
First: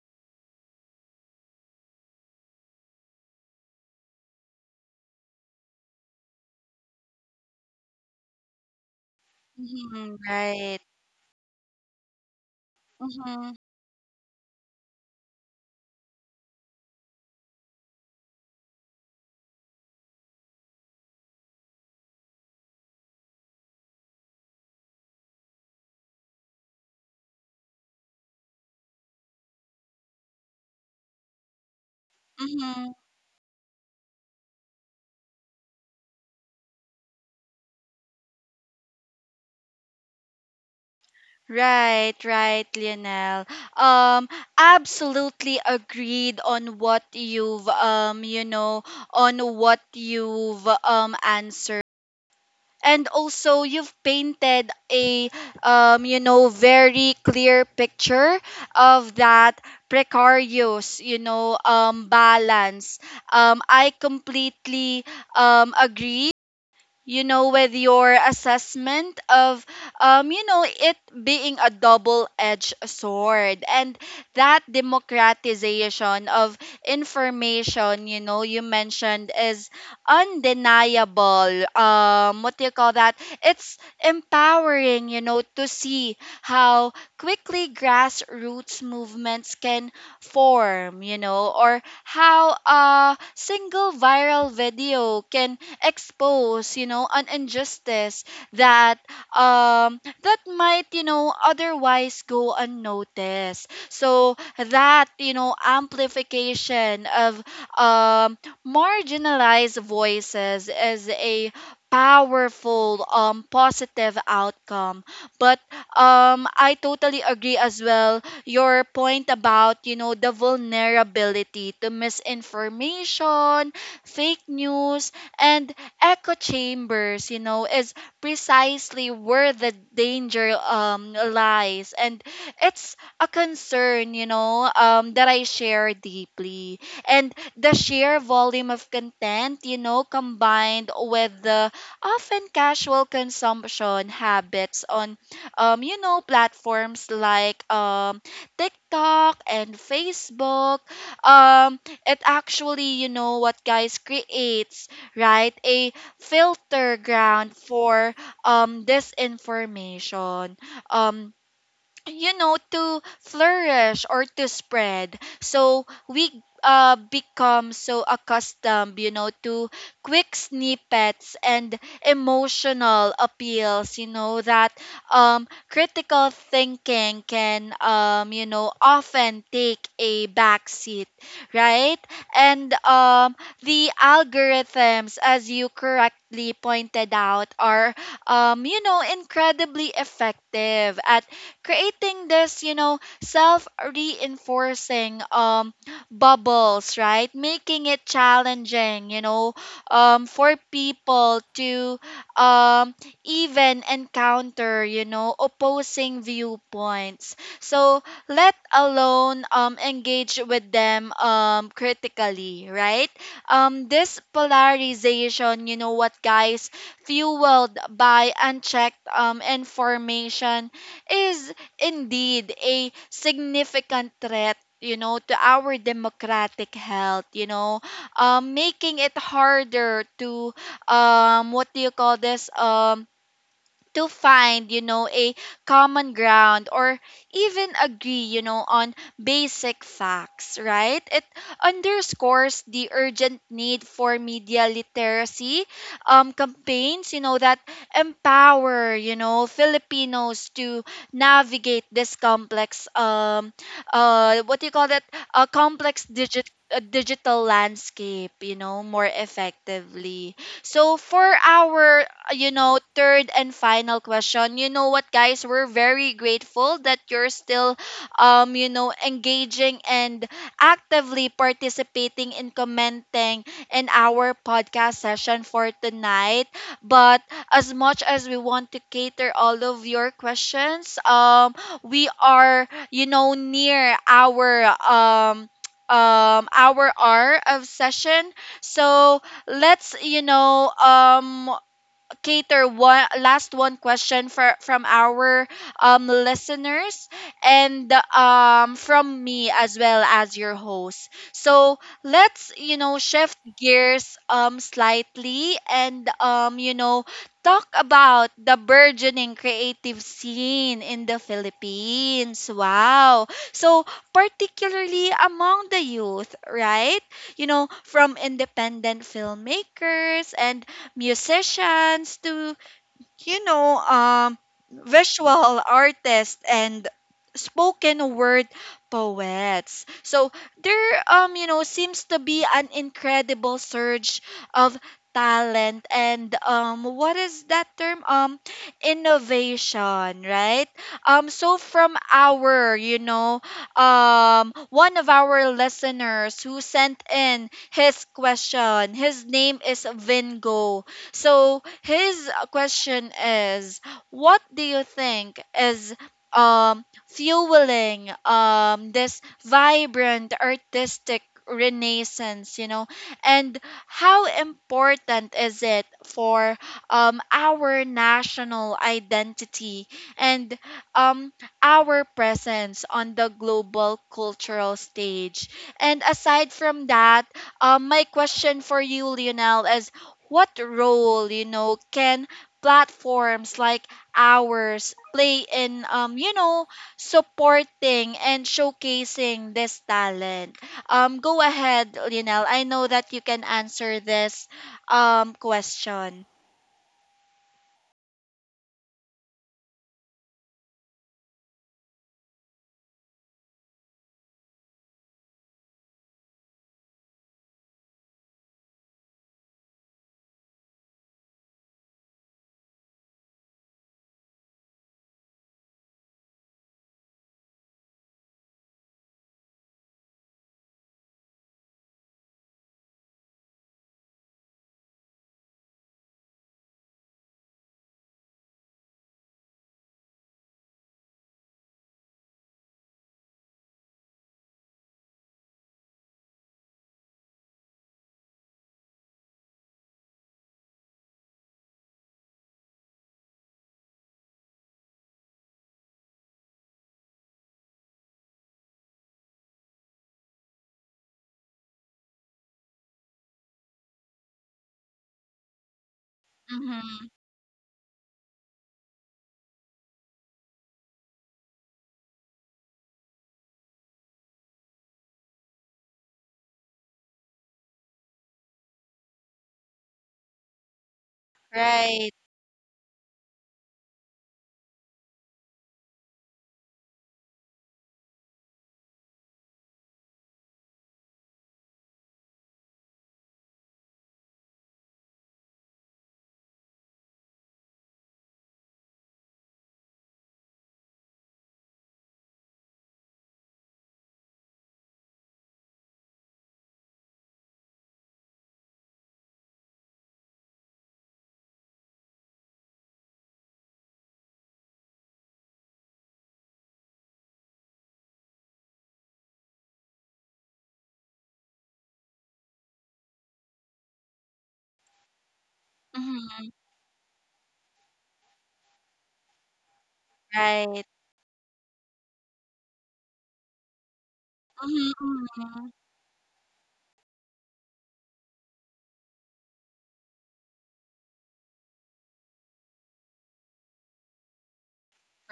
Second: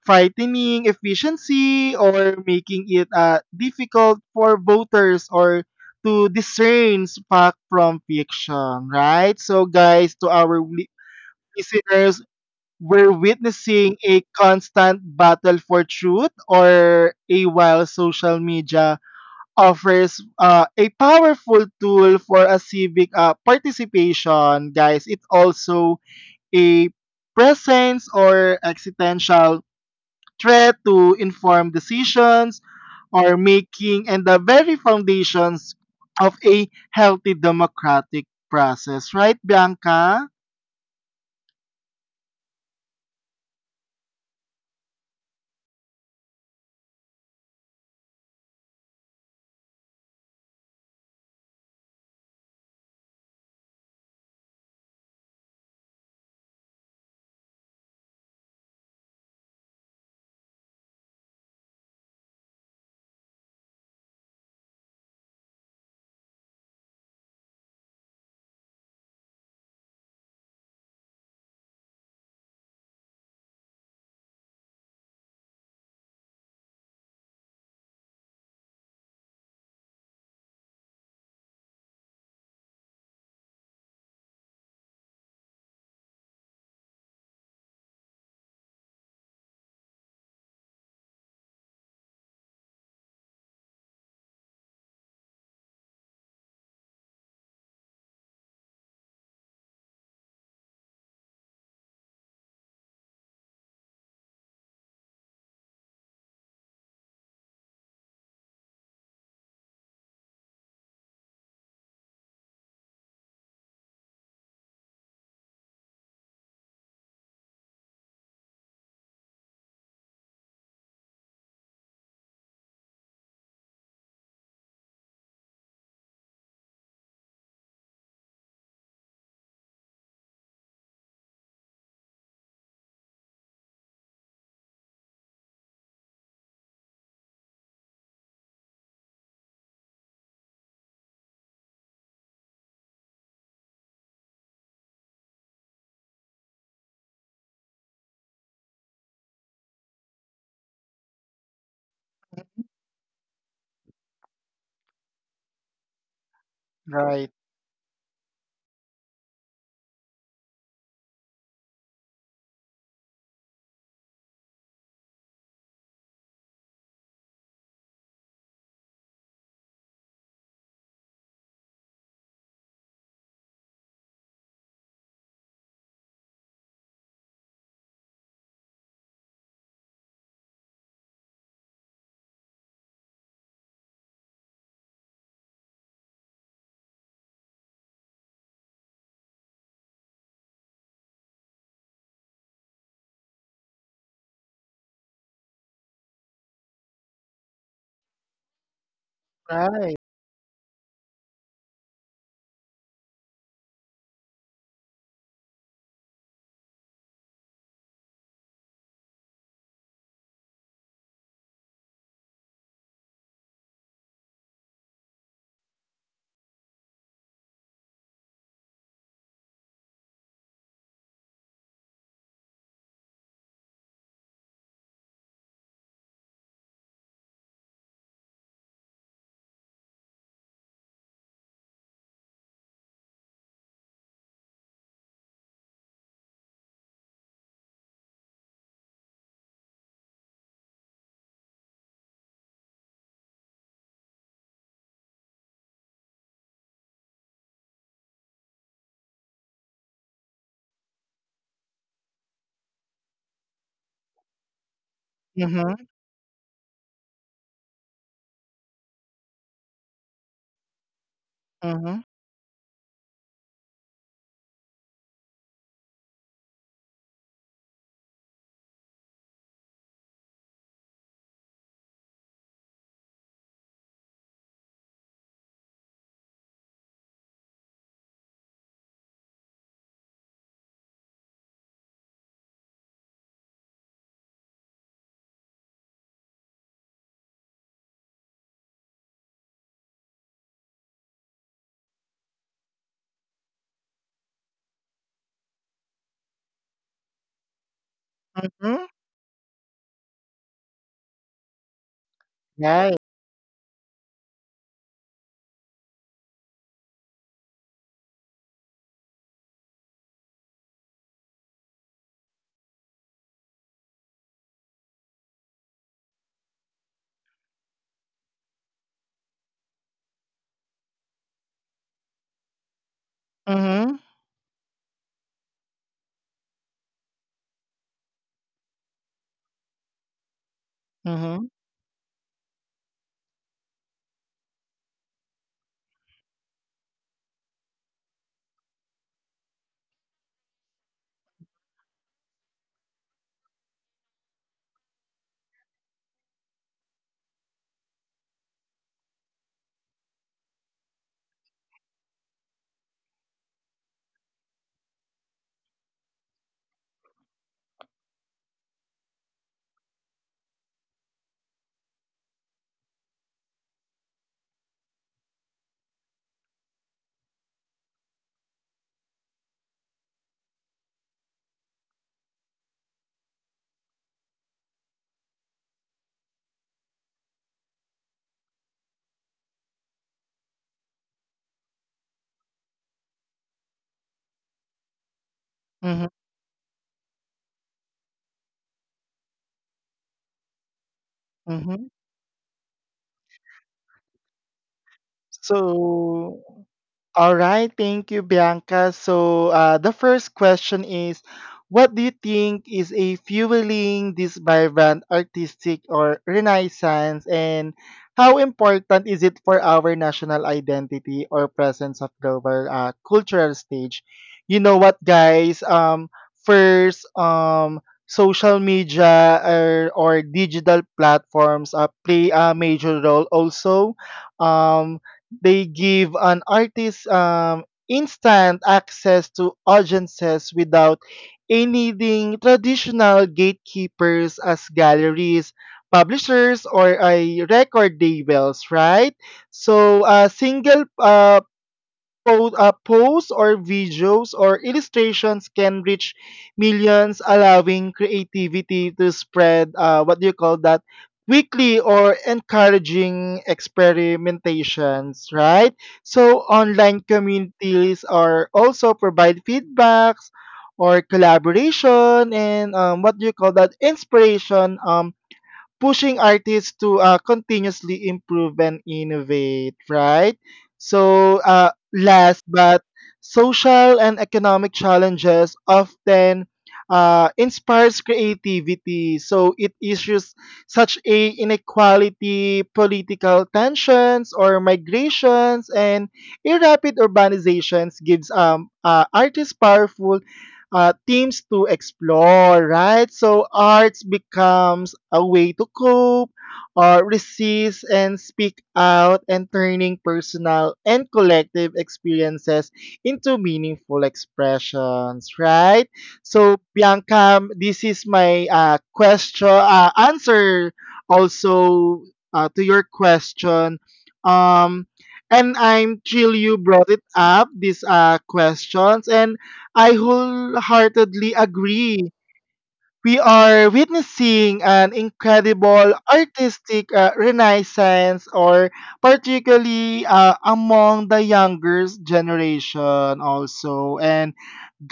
frightening efficiency, or making it difficult for voters or to discern fact from fiction, right? So Mm-hmm. guys, to our Right. Listeners, we're witnessing a constant battle for truth, or a while social media offers a powerful tool for a civic participation, guys, it's also a presence or existential threat to informed Mm-hmm. decisions or making, and the very foundations of a healthy democratic process, right, Bianca? Right, right, Lionel. Um, absolutely agreed on what you've on what you've answered. And also you've painted a very clear picture of that precarious, balance. I completely agree, with your assessment of, it being a double edged sword. And that democratization of information, you mentioned is undeniable. What do you call that? It's empowering, to see how quickly grassroots movements can form, or how a single viral video can expose, an injustice that that might, otherwise go unnoticed. So that, amplification of um marginalized voices is a powerful positive outcome. But I totally agree as well your point about, the vulnerability to misinformation, fake news, and echo chambers, is precisely where the danger lies. And it's a concern, that I share deeply. And the sheer volume of content, combined with the often casual consumption habits on, platforms like, TikTok and Facebook, um it actually, you know what guys creates, right, a filter Right. ground for disinformation, Um to flourish or to spread. So we become so accustomed, to quick snippets and emotional appeals, that critical thinking can, often take a back seat, right? And the algorithms, as you correctly pointed out, are incredibly effective at creating this, self reinforcing bubbles, right? Making it challenging, Right. For people to um, even encounter, opposing viewpoints. So let alone engage with them critically, right? This polarization, fueled by unchecked information, is indeed a significant threat, to our democratic health, making it harder to what do you call this to find, a common ground, or even agree, on basic facts, right? It underscores the urgent need for media literacy campaigns, that empower, Filipinos to navigate this complex, what do you call that? a Mm-hmm. complex a digital landscape, more effectively. So for our, Mm-hmm. Third and final question, we're very grateful that you're still, engaging and actively participating in commenting in our podcast session for tonight. But as much as we want to cater all of your questions, we are, near our hour of session. So let's, cater one last one question for from our listeners, and Mm-hmm. from me as well as your host. So let's, Right. shift gears slightly, and talk about the burgeoning creative scene in the Philippines. Wow. So particularly among the youth, right? You know, from independent filmmakers and musicians to, you know Mhm. um visual artists and spoken word poets. So there, Mhm. seems to be an incredible surge of talent and, what is that term innovation, right? So from our, one of our listeners who sent in his question, his name is Vingo. So his question is, what do you think is fueling this vibrant artistic renaissance, and how important is it for our national identity and um our presence on the global cultural stage? And aside from that, my question for you, Lionel, is, what role, can platforms like ours play in, Mhm. Supporting and showcasing this talent? Go Mhm. ahead, Lionel, I know that you can answer this question. So, all right. Thank you, Bianca. So, the first question is, what do you think is a fueling this vibrant artistic or renaissance, and how important is it for our national identity or presence of global cultural stage? You know what, guys? First, social media, or digital platforms play a major role also. Um, they give an artist instant access to audiences without a needing traditional gatekeepers as galleries, publishers, or a record labels, right? So a single posts or videos or illustrations can reach millions, allowing creativity to spread. What do you call that? Quickly or encouraging experimentations, right? So online Mm-hmm. communities are also provide feedbacks or collaboration, and what do you call that inspiration, pushing artists to continuously improve and innovate, right? So, Right. last but social and economic challenges often inspires creativity. So it issues such a inequality, political tensions, or migrations, and a rapid urbanizations gives artists powerful themes to explore, right? So arts becomes a way to cope or resist and speak out, and turning personal and collective experiences into meaningful expressions, right? So Bianca, this is my question answer also to your question. Um, and I'm Mm-hmm. thrilled you brought it up, these questions. And I Right. wholeheartedly agree. We are witnessing Mm-hmm. an incredible artistic renaissance, or particularly among the younger generation, also. And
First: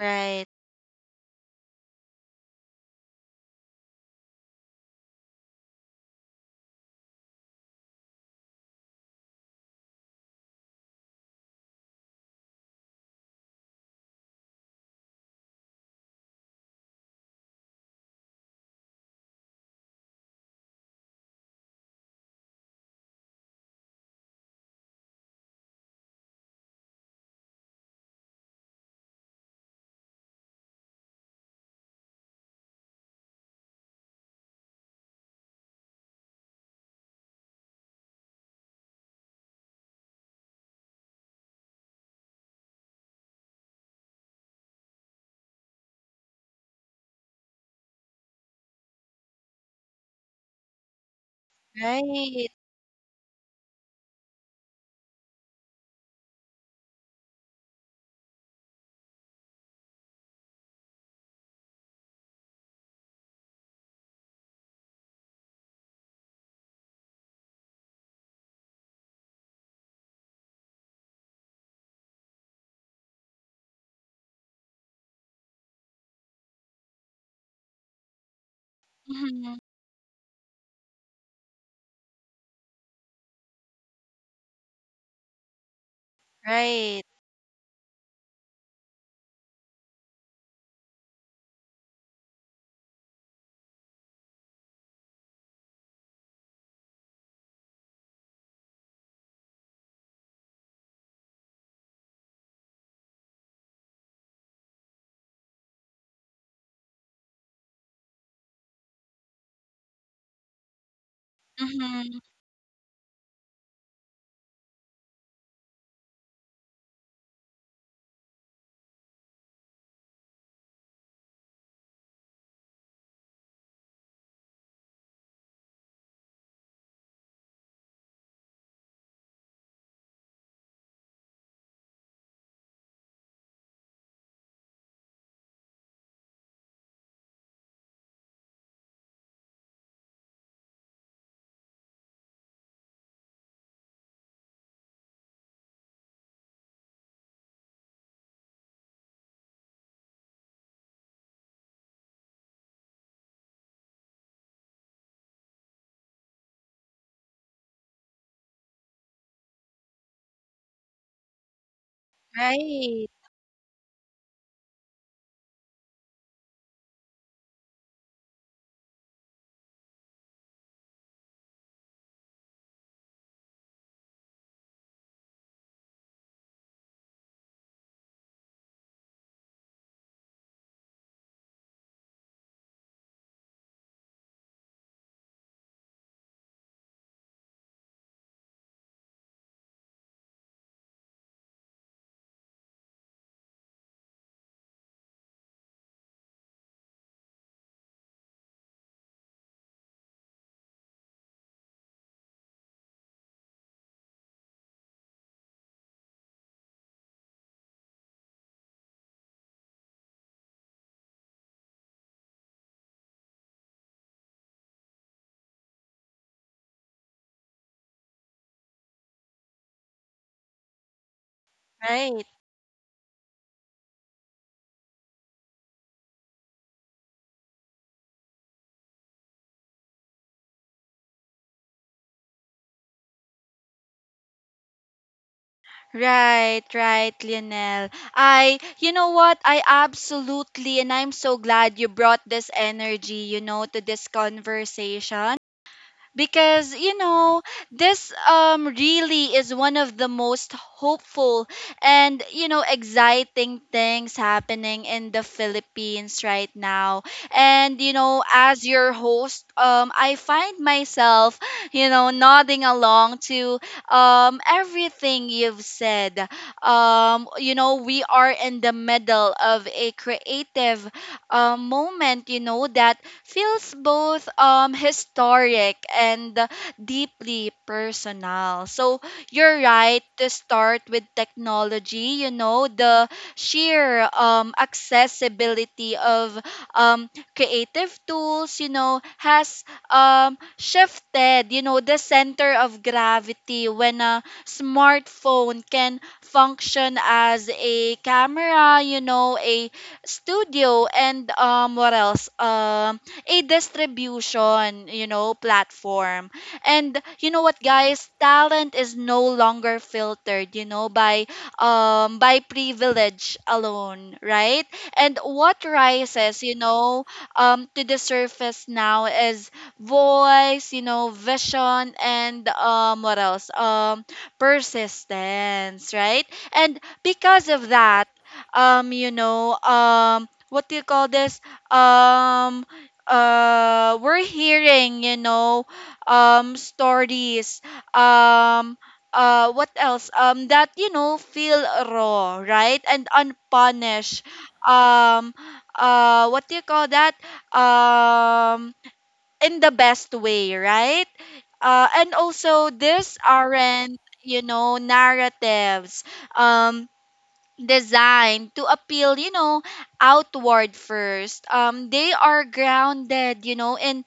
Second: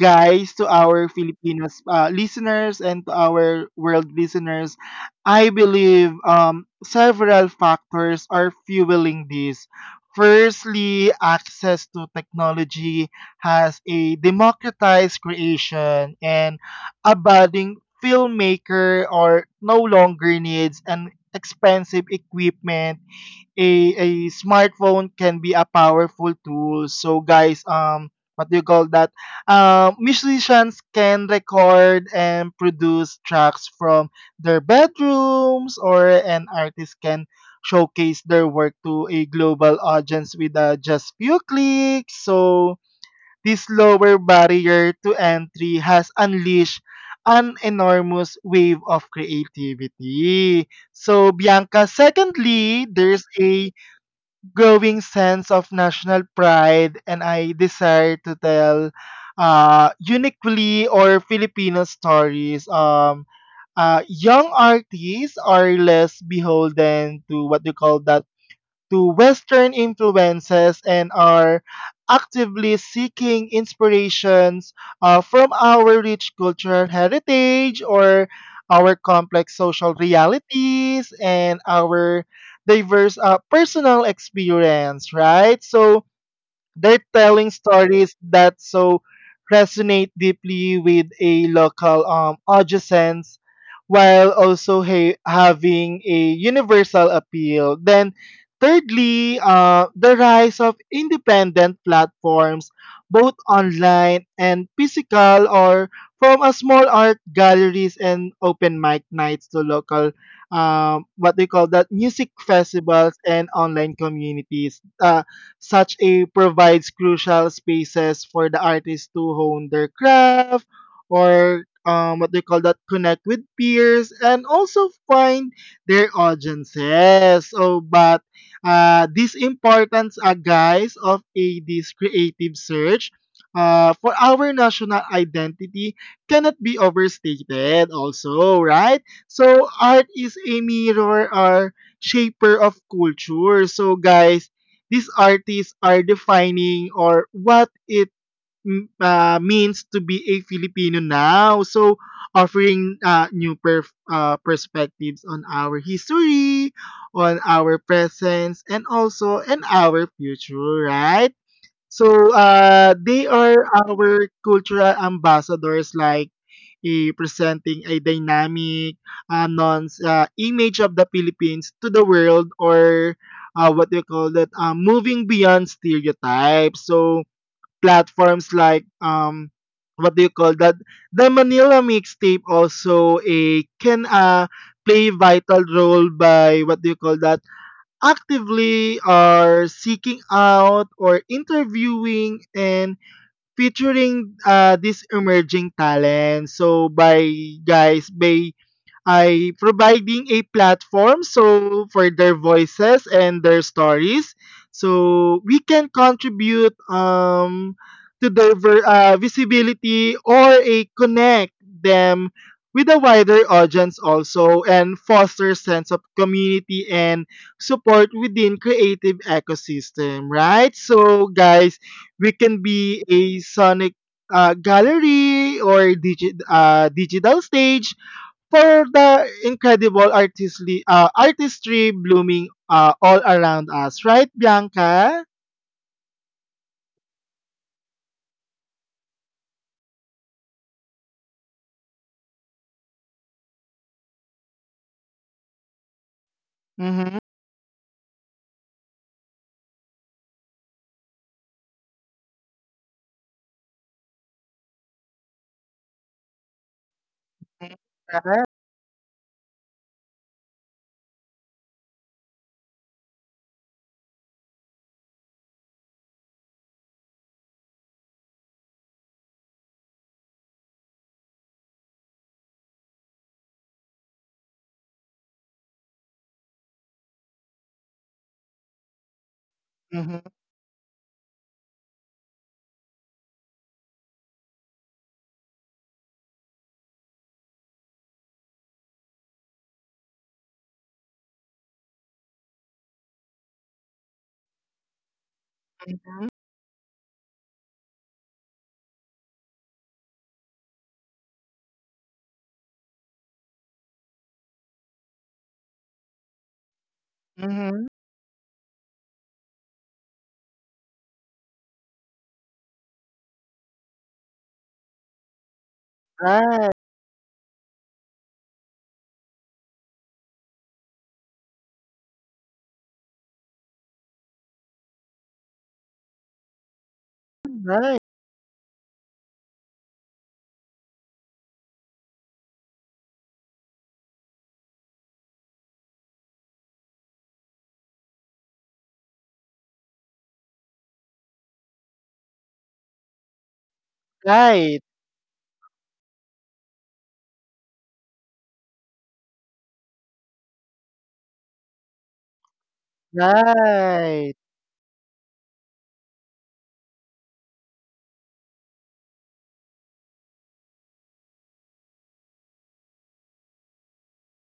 Right, to our Filipinos listeners and to our world listeners, I believe several factors are fueling this. Firstly, access to technology has a democratized creation, and a budding filmmaker or no longer needs an expensive equipment, a a smartphone can be a powerful tool. So guys, what do you call that? Musicians can record and produce tracks from their bedrooms, or an artist can showcase their work to a global audience with just few clicks. So this lower barrier to entry has unleashed an enormous wave of creativity. So Bianca, secondly, right. there's a growing sense of national pride, and I desire to tell uniquely or Filipino stories. Young artists are less beholden to what we call that to Western influences, and are actively seeking inspirations from our rich cultural heritage, or our complex social Mm-hmm. realities, and our diverse personal experience, right? So, they're telling Right. stories that so resonate deeply with a local audience while also having a universal appeal. Then, thirdly, the rise of independent platforms, both online and physical, or from a small art galleries and open mic nights to local, what they call that, music Mm-hmm. festivals and online communities. Such a provides crucial spaces for the artists to hone their craft or what they call that, connect with peers and also find their audiences. So, but this importance, guys, of this creative search for our national identity cannot be overstated also, right? So art is a mirror or shaper of culture. So guys, these artists are defining or what it means to be a Filipino now. So, offering perspectives on our history, on our presence, and also in our future, right? So they Right, are our cultural ambassadors, like presenting a dynamic, non image of the Philippines to the world, or what do you call that? Moving beyond stereotypes. So platforms like what do you call that? the Manila mixtape also a can play vital role by what do you call that? Actively are seeking out, or interviewing and featuring this emerging talent. So by guys, by I providing a platform so for their voices and their stories, so we can contribute to their visibility, or a connect them with a wider audience also, and foster sense of community and support within creative ecosystem, right? So guys, we can right. be a sonic gallery, or digital stage for the incredible artistry blooming all around us, right, Bianca? Right, right, Lionel. I, you know what? I absolutely, and I'm so glad you brought this energy, to this conversation because Mm-hmm. you know this really is one of the most hopeful and exciting things happening in the Philippines right now. And Right. As your host, I find myself nodding along to everything you've said. You know, we are in the middle of a creative moment that feels both historic and deeply personal. So you're Mm-hmm. right to start with technology, you know, the sheer accessibility of um creative tools, you know, has shifted, you know, the center of gravity. When a smartphone can function as a camera, you know, a studio, and what else? A distribution, you know, platform. And you know Mm-hmm. what, guys? Talent is no longer filtered, you know, by privilege alone, right? And what Right. rises, you know, to the surface now is voice, you know, vision, and what else? Persistence, right? And because of Right. that, what do you call this? Um we're hearing, stories um what else that feel raw, right, and unpunished, Right. um what do you call that um in the best way, right. And also, these aren't Right. Narratives um designed to appeal, you know, outward first. They are grounded, you know, in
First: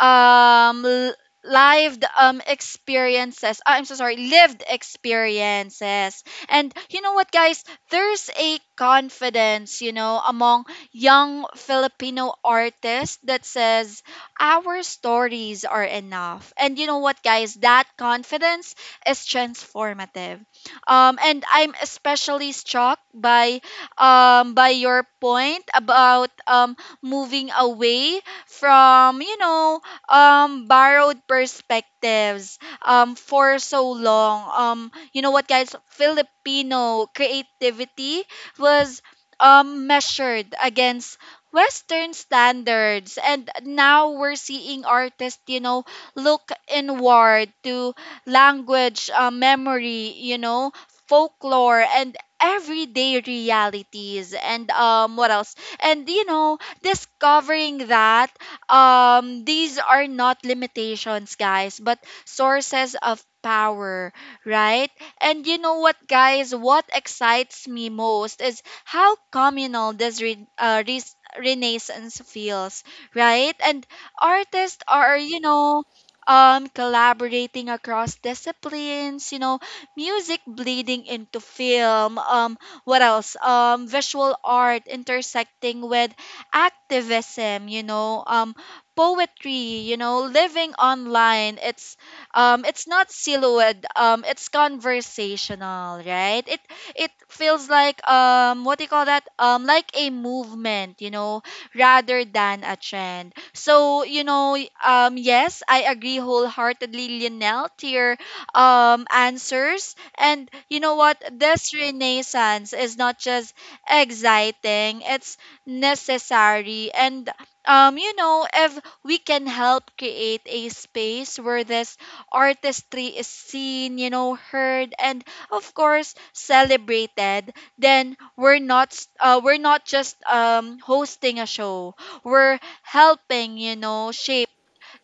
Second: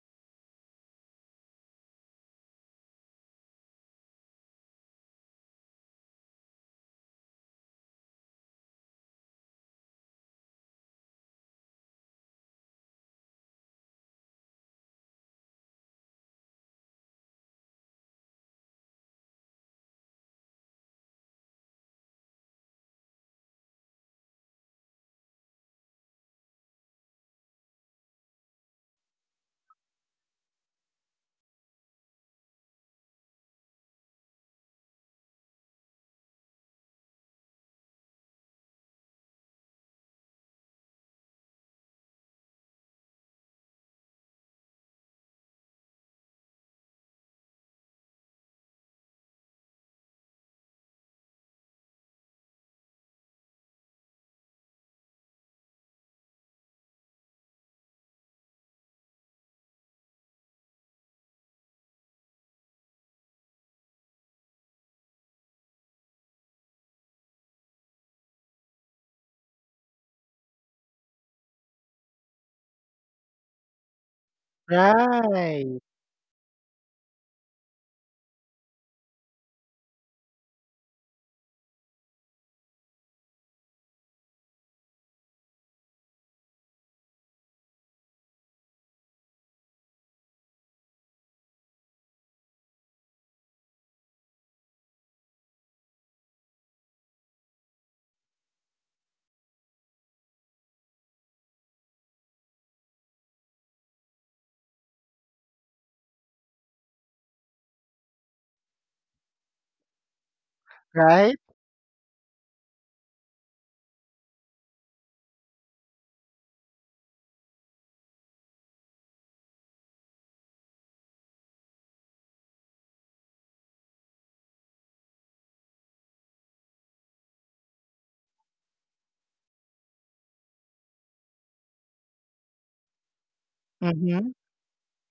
um l- lived experiences. Ah, I'm so sorry, lived experiences. And you know what, guys? There's a confidence, among young Filipino artists that says our stories are enough. And you know what, guys? That confidence is transformative. And I'm especially struck by your point about moving away from, borrowed perspectives. For so long, you know what, guys, Filipino creativity was measured against Western standards, and now we're seeing artists, look inward to language, memory, folklore, and everyday realities, and what else and discovering that these are not limitations, guys, but sources of power, right? And you know what, guys? What excites me most is how communal this renaissance feels, right? And artists are, Right. Collaborating across disciplines, you know, music bleeding into film, what else visual art intersecting with activism, poetry, living online. It's it's not silhouette, it's conversational, right? It feels like what do you call that like a movement, rather than a trend. So, yes, I agree wholeheartedly, Lionel, to your answers. And you know what? Right. This renaissance is not just exciting, it's necessary. And if we can help create a space where this artistry is seen, you know, heard, and of course celebrated, then we're not we're not just hosting a show. We're helping, you know, Mm-hmm. shape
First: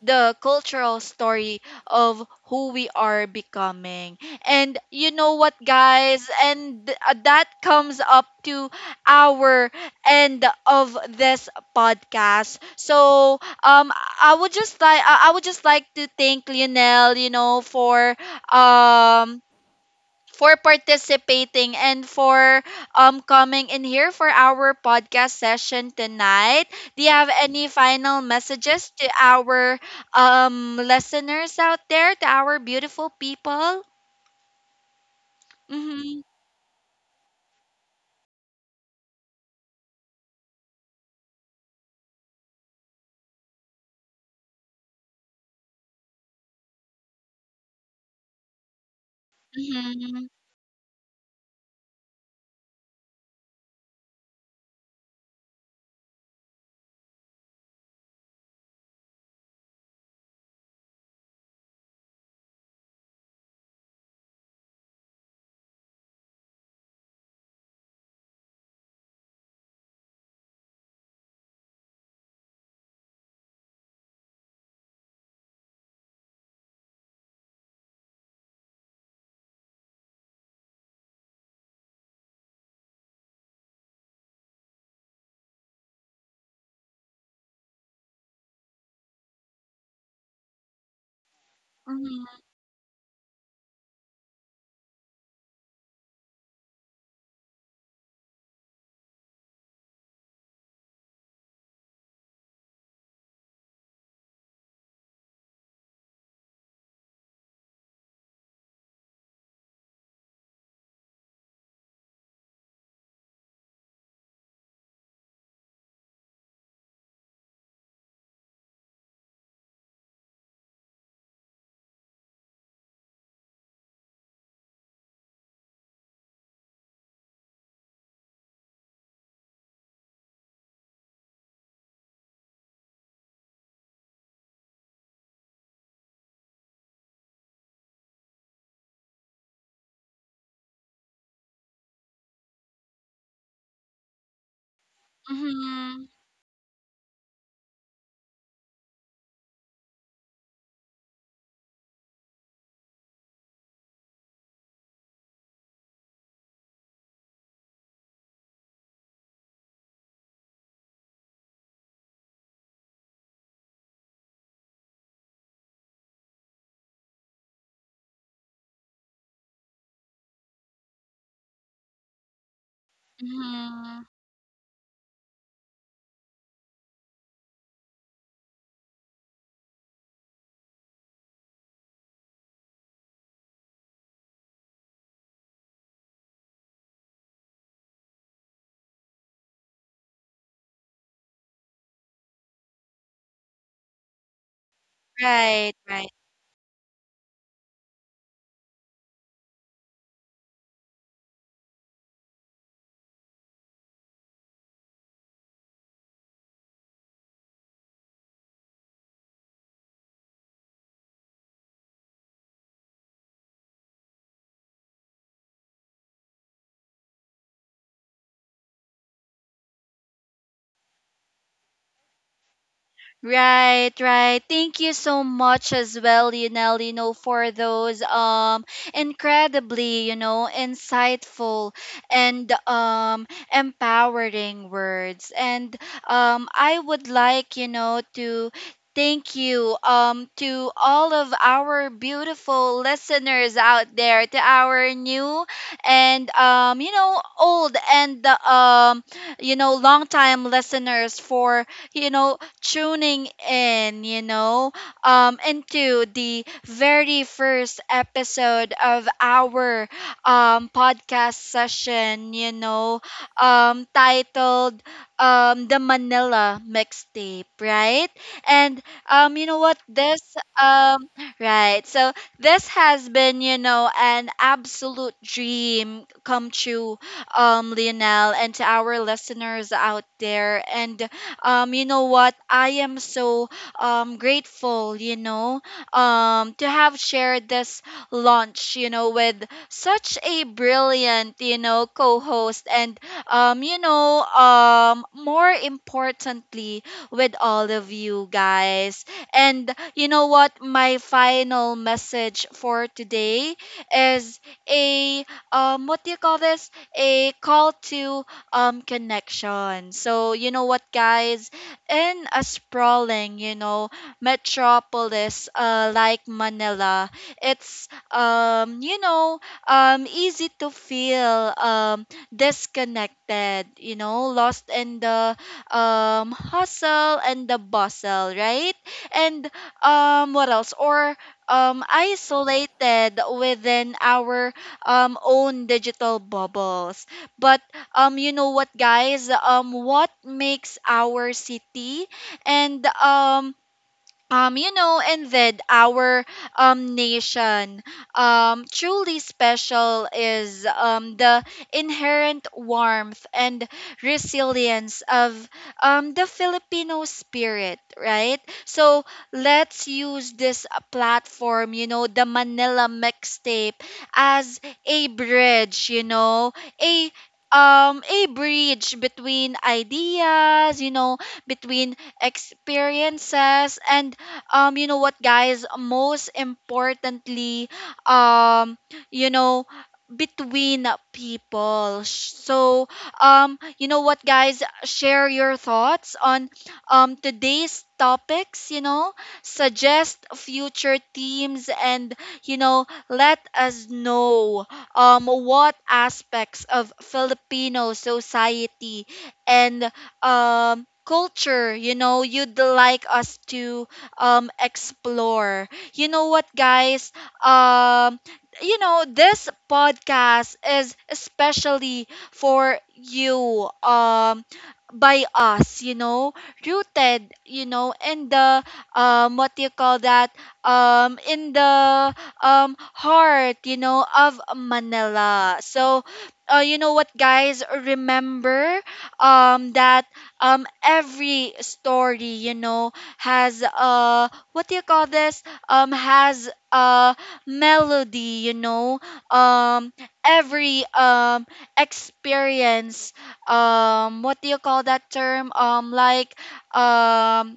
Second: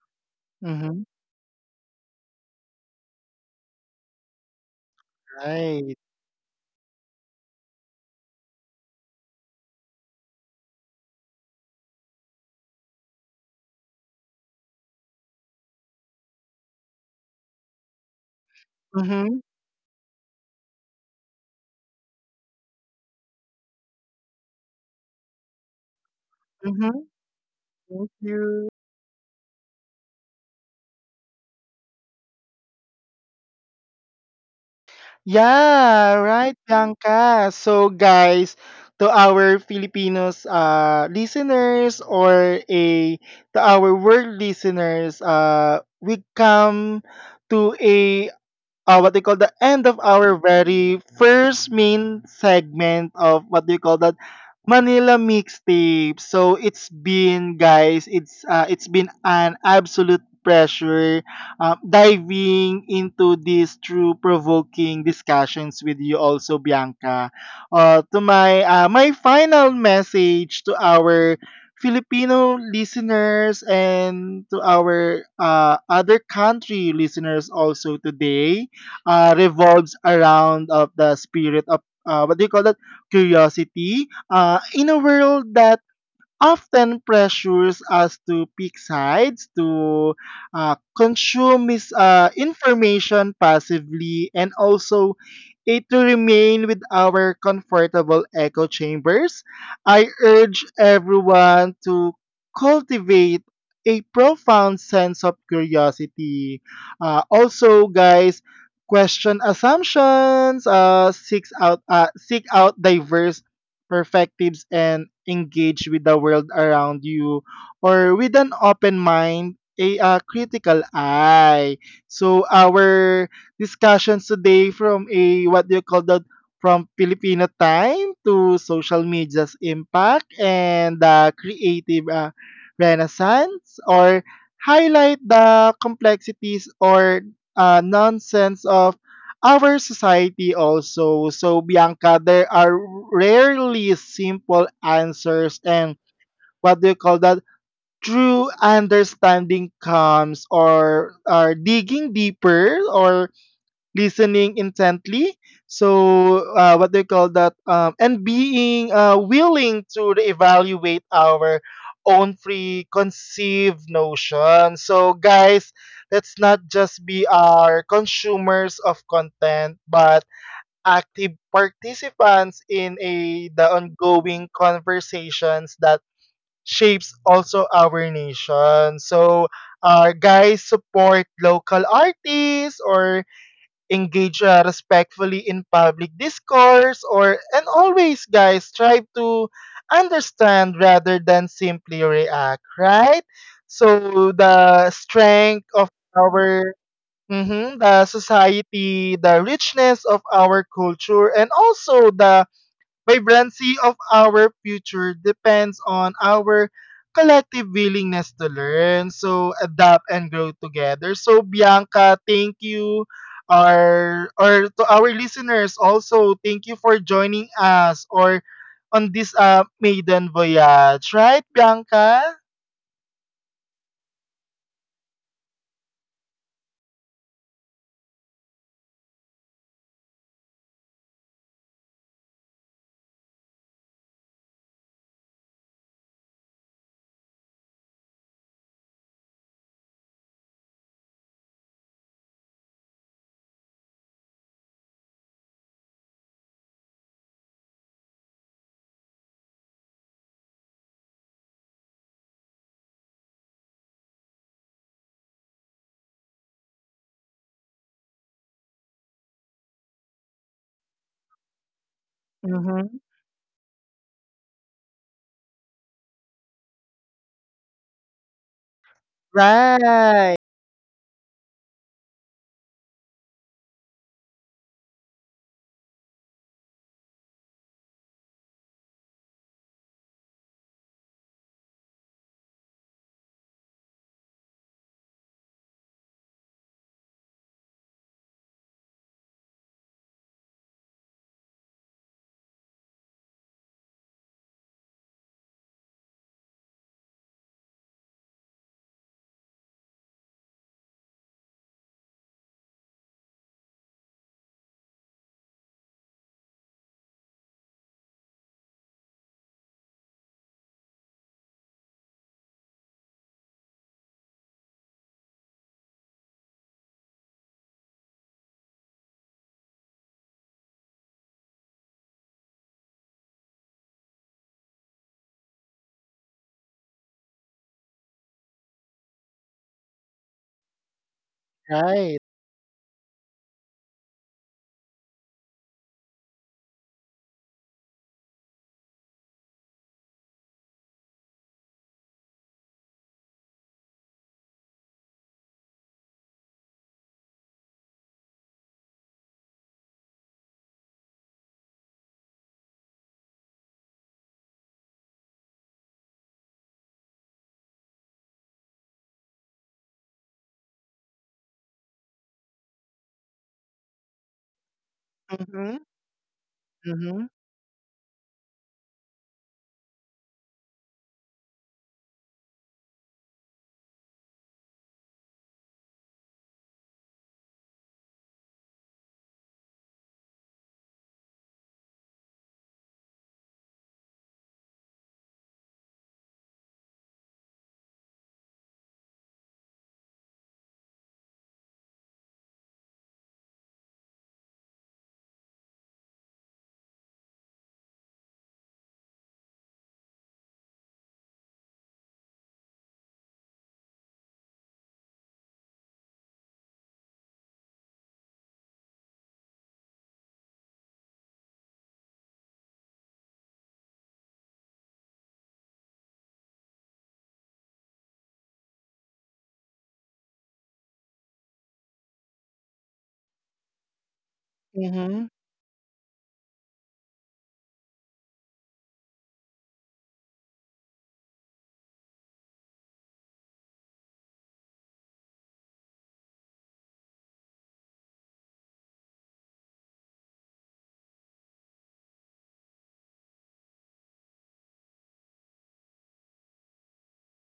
the cultural Mm-hmm. story of who we are becoming. And you know what, Right. guys? That comes up to our end of this podcast. So, um, I would just like, I would just like to thank Lionel, you know, um Mm-hmm. for participating and for coming in here for our podcast session tonight. Mm-hmm. Do you have any Thank final you. messages to our listeners out there, to our beautiful people? Yeah, Mm-hmm. right, Bianca. So, guys, to our Filipinos listeners, or a to our world listeners, we come to a what they call the end of our Mm-hmm. very first main segment of what they call that, Manila mixtape. So it's been guys, it's been an absolute pleasure diving into these true provoking discussions with you also, Bianca. To my My final message to our Filipino listeners and to our other country listeners also today revolves around of the spirit of what do you call that curiosity in a world that often pressures us to pick sides, to consume Mm-hmm. information passively, and also it to remain with our comfortable echo chambers. I urge everyone to cultivate a profound sense of curiosity. Also, guys, question assumptions, seek out diverse perspectives and engage with the world around you, or with an open mind, a critical eye. So our discussions today from a what do you call that from Filipino time to social media's impact and the creative renaissance, or highlight the complexities, or nonsense of our society also. So Bianca, there are rarely simple answers, and Mm-hmm. what do you call that? True understanding comes or are digging deeper, or listening intently. So what do you call that? And being willing to evaluate our own preconceived notion. So guys, let's not just be our consumers of content, but active participants in a the Mm-hmm. ongoing conversations that shapes also our nation. So, guys, support local artists, or engage respectfully in public discourse, or and always, guys, try to understand rather than simply react. Right. So the strength Right, of right. our the society, the richness of our culture, and also the vibrancy of our future depends on our collective willingness to learn, so adapt and grow together. So Bianca, thank you. Our, or to our listeners also, thank you for joining us or on this maiden voyage. Right, Bianca? Right, right. Thank you so much as well, Lionel, you know, for those incredibly, you know, insightful and empowering words. And I would like, you know, to thank you, to all of our beautiful listeners out there, to our new and you know, old, and you know, long time listeners for tuning in, you know, into the very first episode of our podcast session, you know, Mm-hmm. Titled The Manila Mixtape, right? And you know what? This, Right. um, right. So this has been, you know, an absolute dream come true, Lionel, and to our listeners out there. And you know what? I am so grateful, to have shared this launch, you know, with such a brilliant, co-host, and more importantly, with all of you guys. And you know what? My final message for today is a what do you call this a call to connection. So you know what, guys, in a sprawling, you know, metropolis like Manila, it's easy to feel disconnected, you know, lost in the hustle and the bustle, right? And what else? Or Right. isolated within our own digital bubbles. But you know what, guys? What makes our city and you know, and then our nation, truly special is the inherent warmth and resilience of the Filipino spirit, right? So let's use this platform, you know, the Manila Mixtape, as a Mm-hmm. bridge, you know, a Mm-hmm. A bridge between ideas, you know, between experiences, and you know what, guys, most importantly, um you know between people. So, you know what, guys, share your thoughts on today's topics, suggest future themes, and let us know what aspects of Filipino society and culture, you'd like us to explore. You know what, guys? Um you know, this podcast is especially for you, by us, rooted, in the what do you call that in the heart, of Mm-hmm. Manila. So you know what, guys, remember that every story, has what do you call this has melody, um every experience, what do you call that term um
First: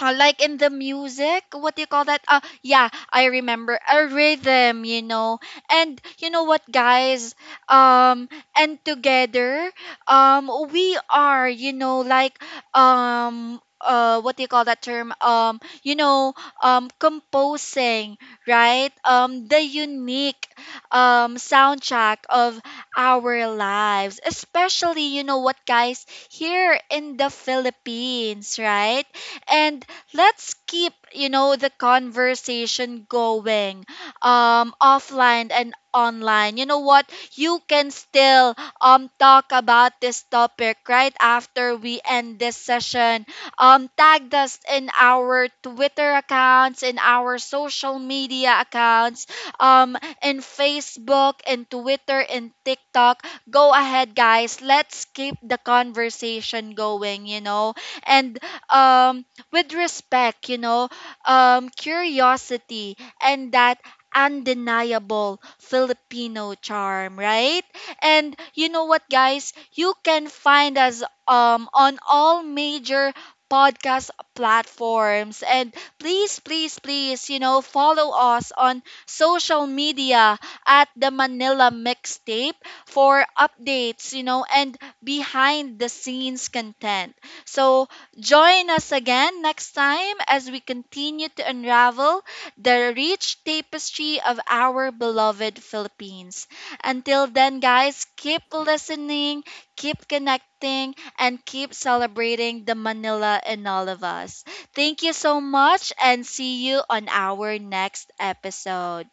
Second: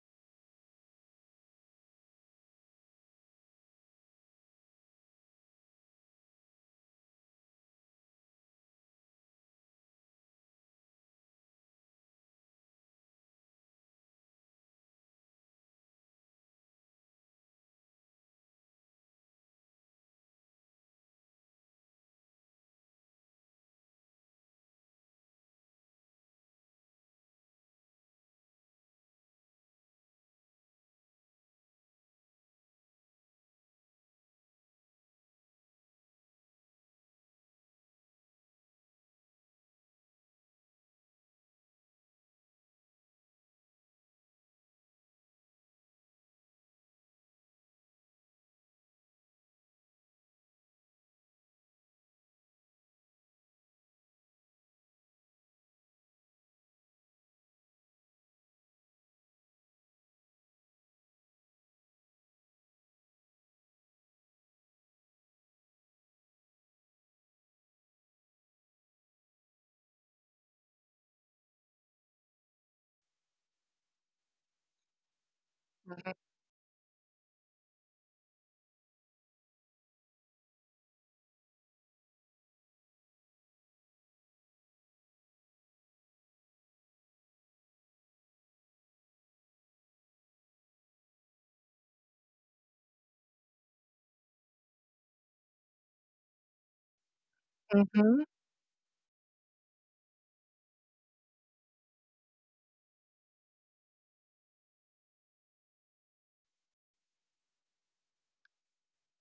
like in the music, what do you call that, yeah I remember a rhythm, you know. And you know what, guys? um and together, we are, like what do you call that term you know composing, right, the unique soundtrack of our lives. Especially, you know what, guys, here in the Philippines, right? And let's keep, the conversation going, offline and online. You know what, you can still talk about this topic right after we end this session. Tag us in our Twitter accounts, in our social media accounts, in Facebook, in Twitter, in TikTok. Go ahead, guys, let's keep the conversation going, you know. And um with respect, you know, curiosity, and that undeniable Filipino charm, right? And you know what, guys? You can find us on all major podcast platforms, and please, please, please, you know, follow us on social media at The Manila Mixtape for updates, you know, and behind the scenes content. So join us again next time as we continue to unravel the rich tapestry of our beloved Philippines. Until then, guys, Mhm. keep listening, keep connecting, and keep celebrating the Manila in all of us. Thank you so much and see you on our next episode.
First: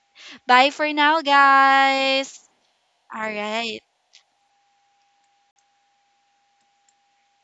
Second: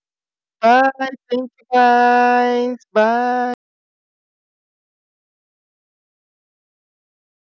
Bye Bye. for now, Thank you, guys. guys. All Bye. right.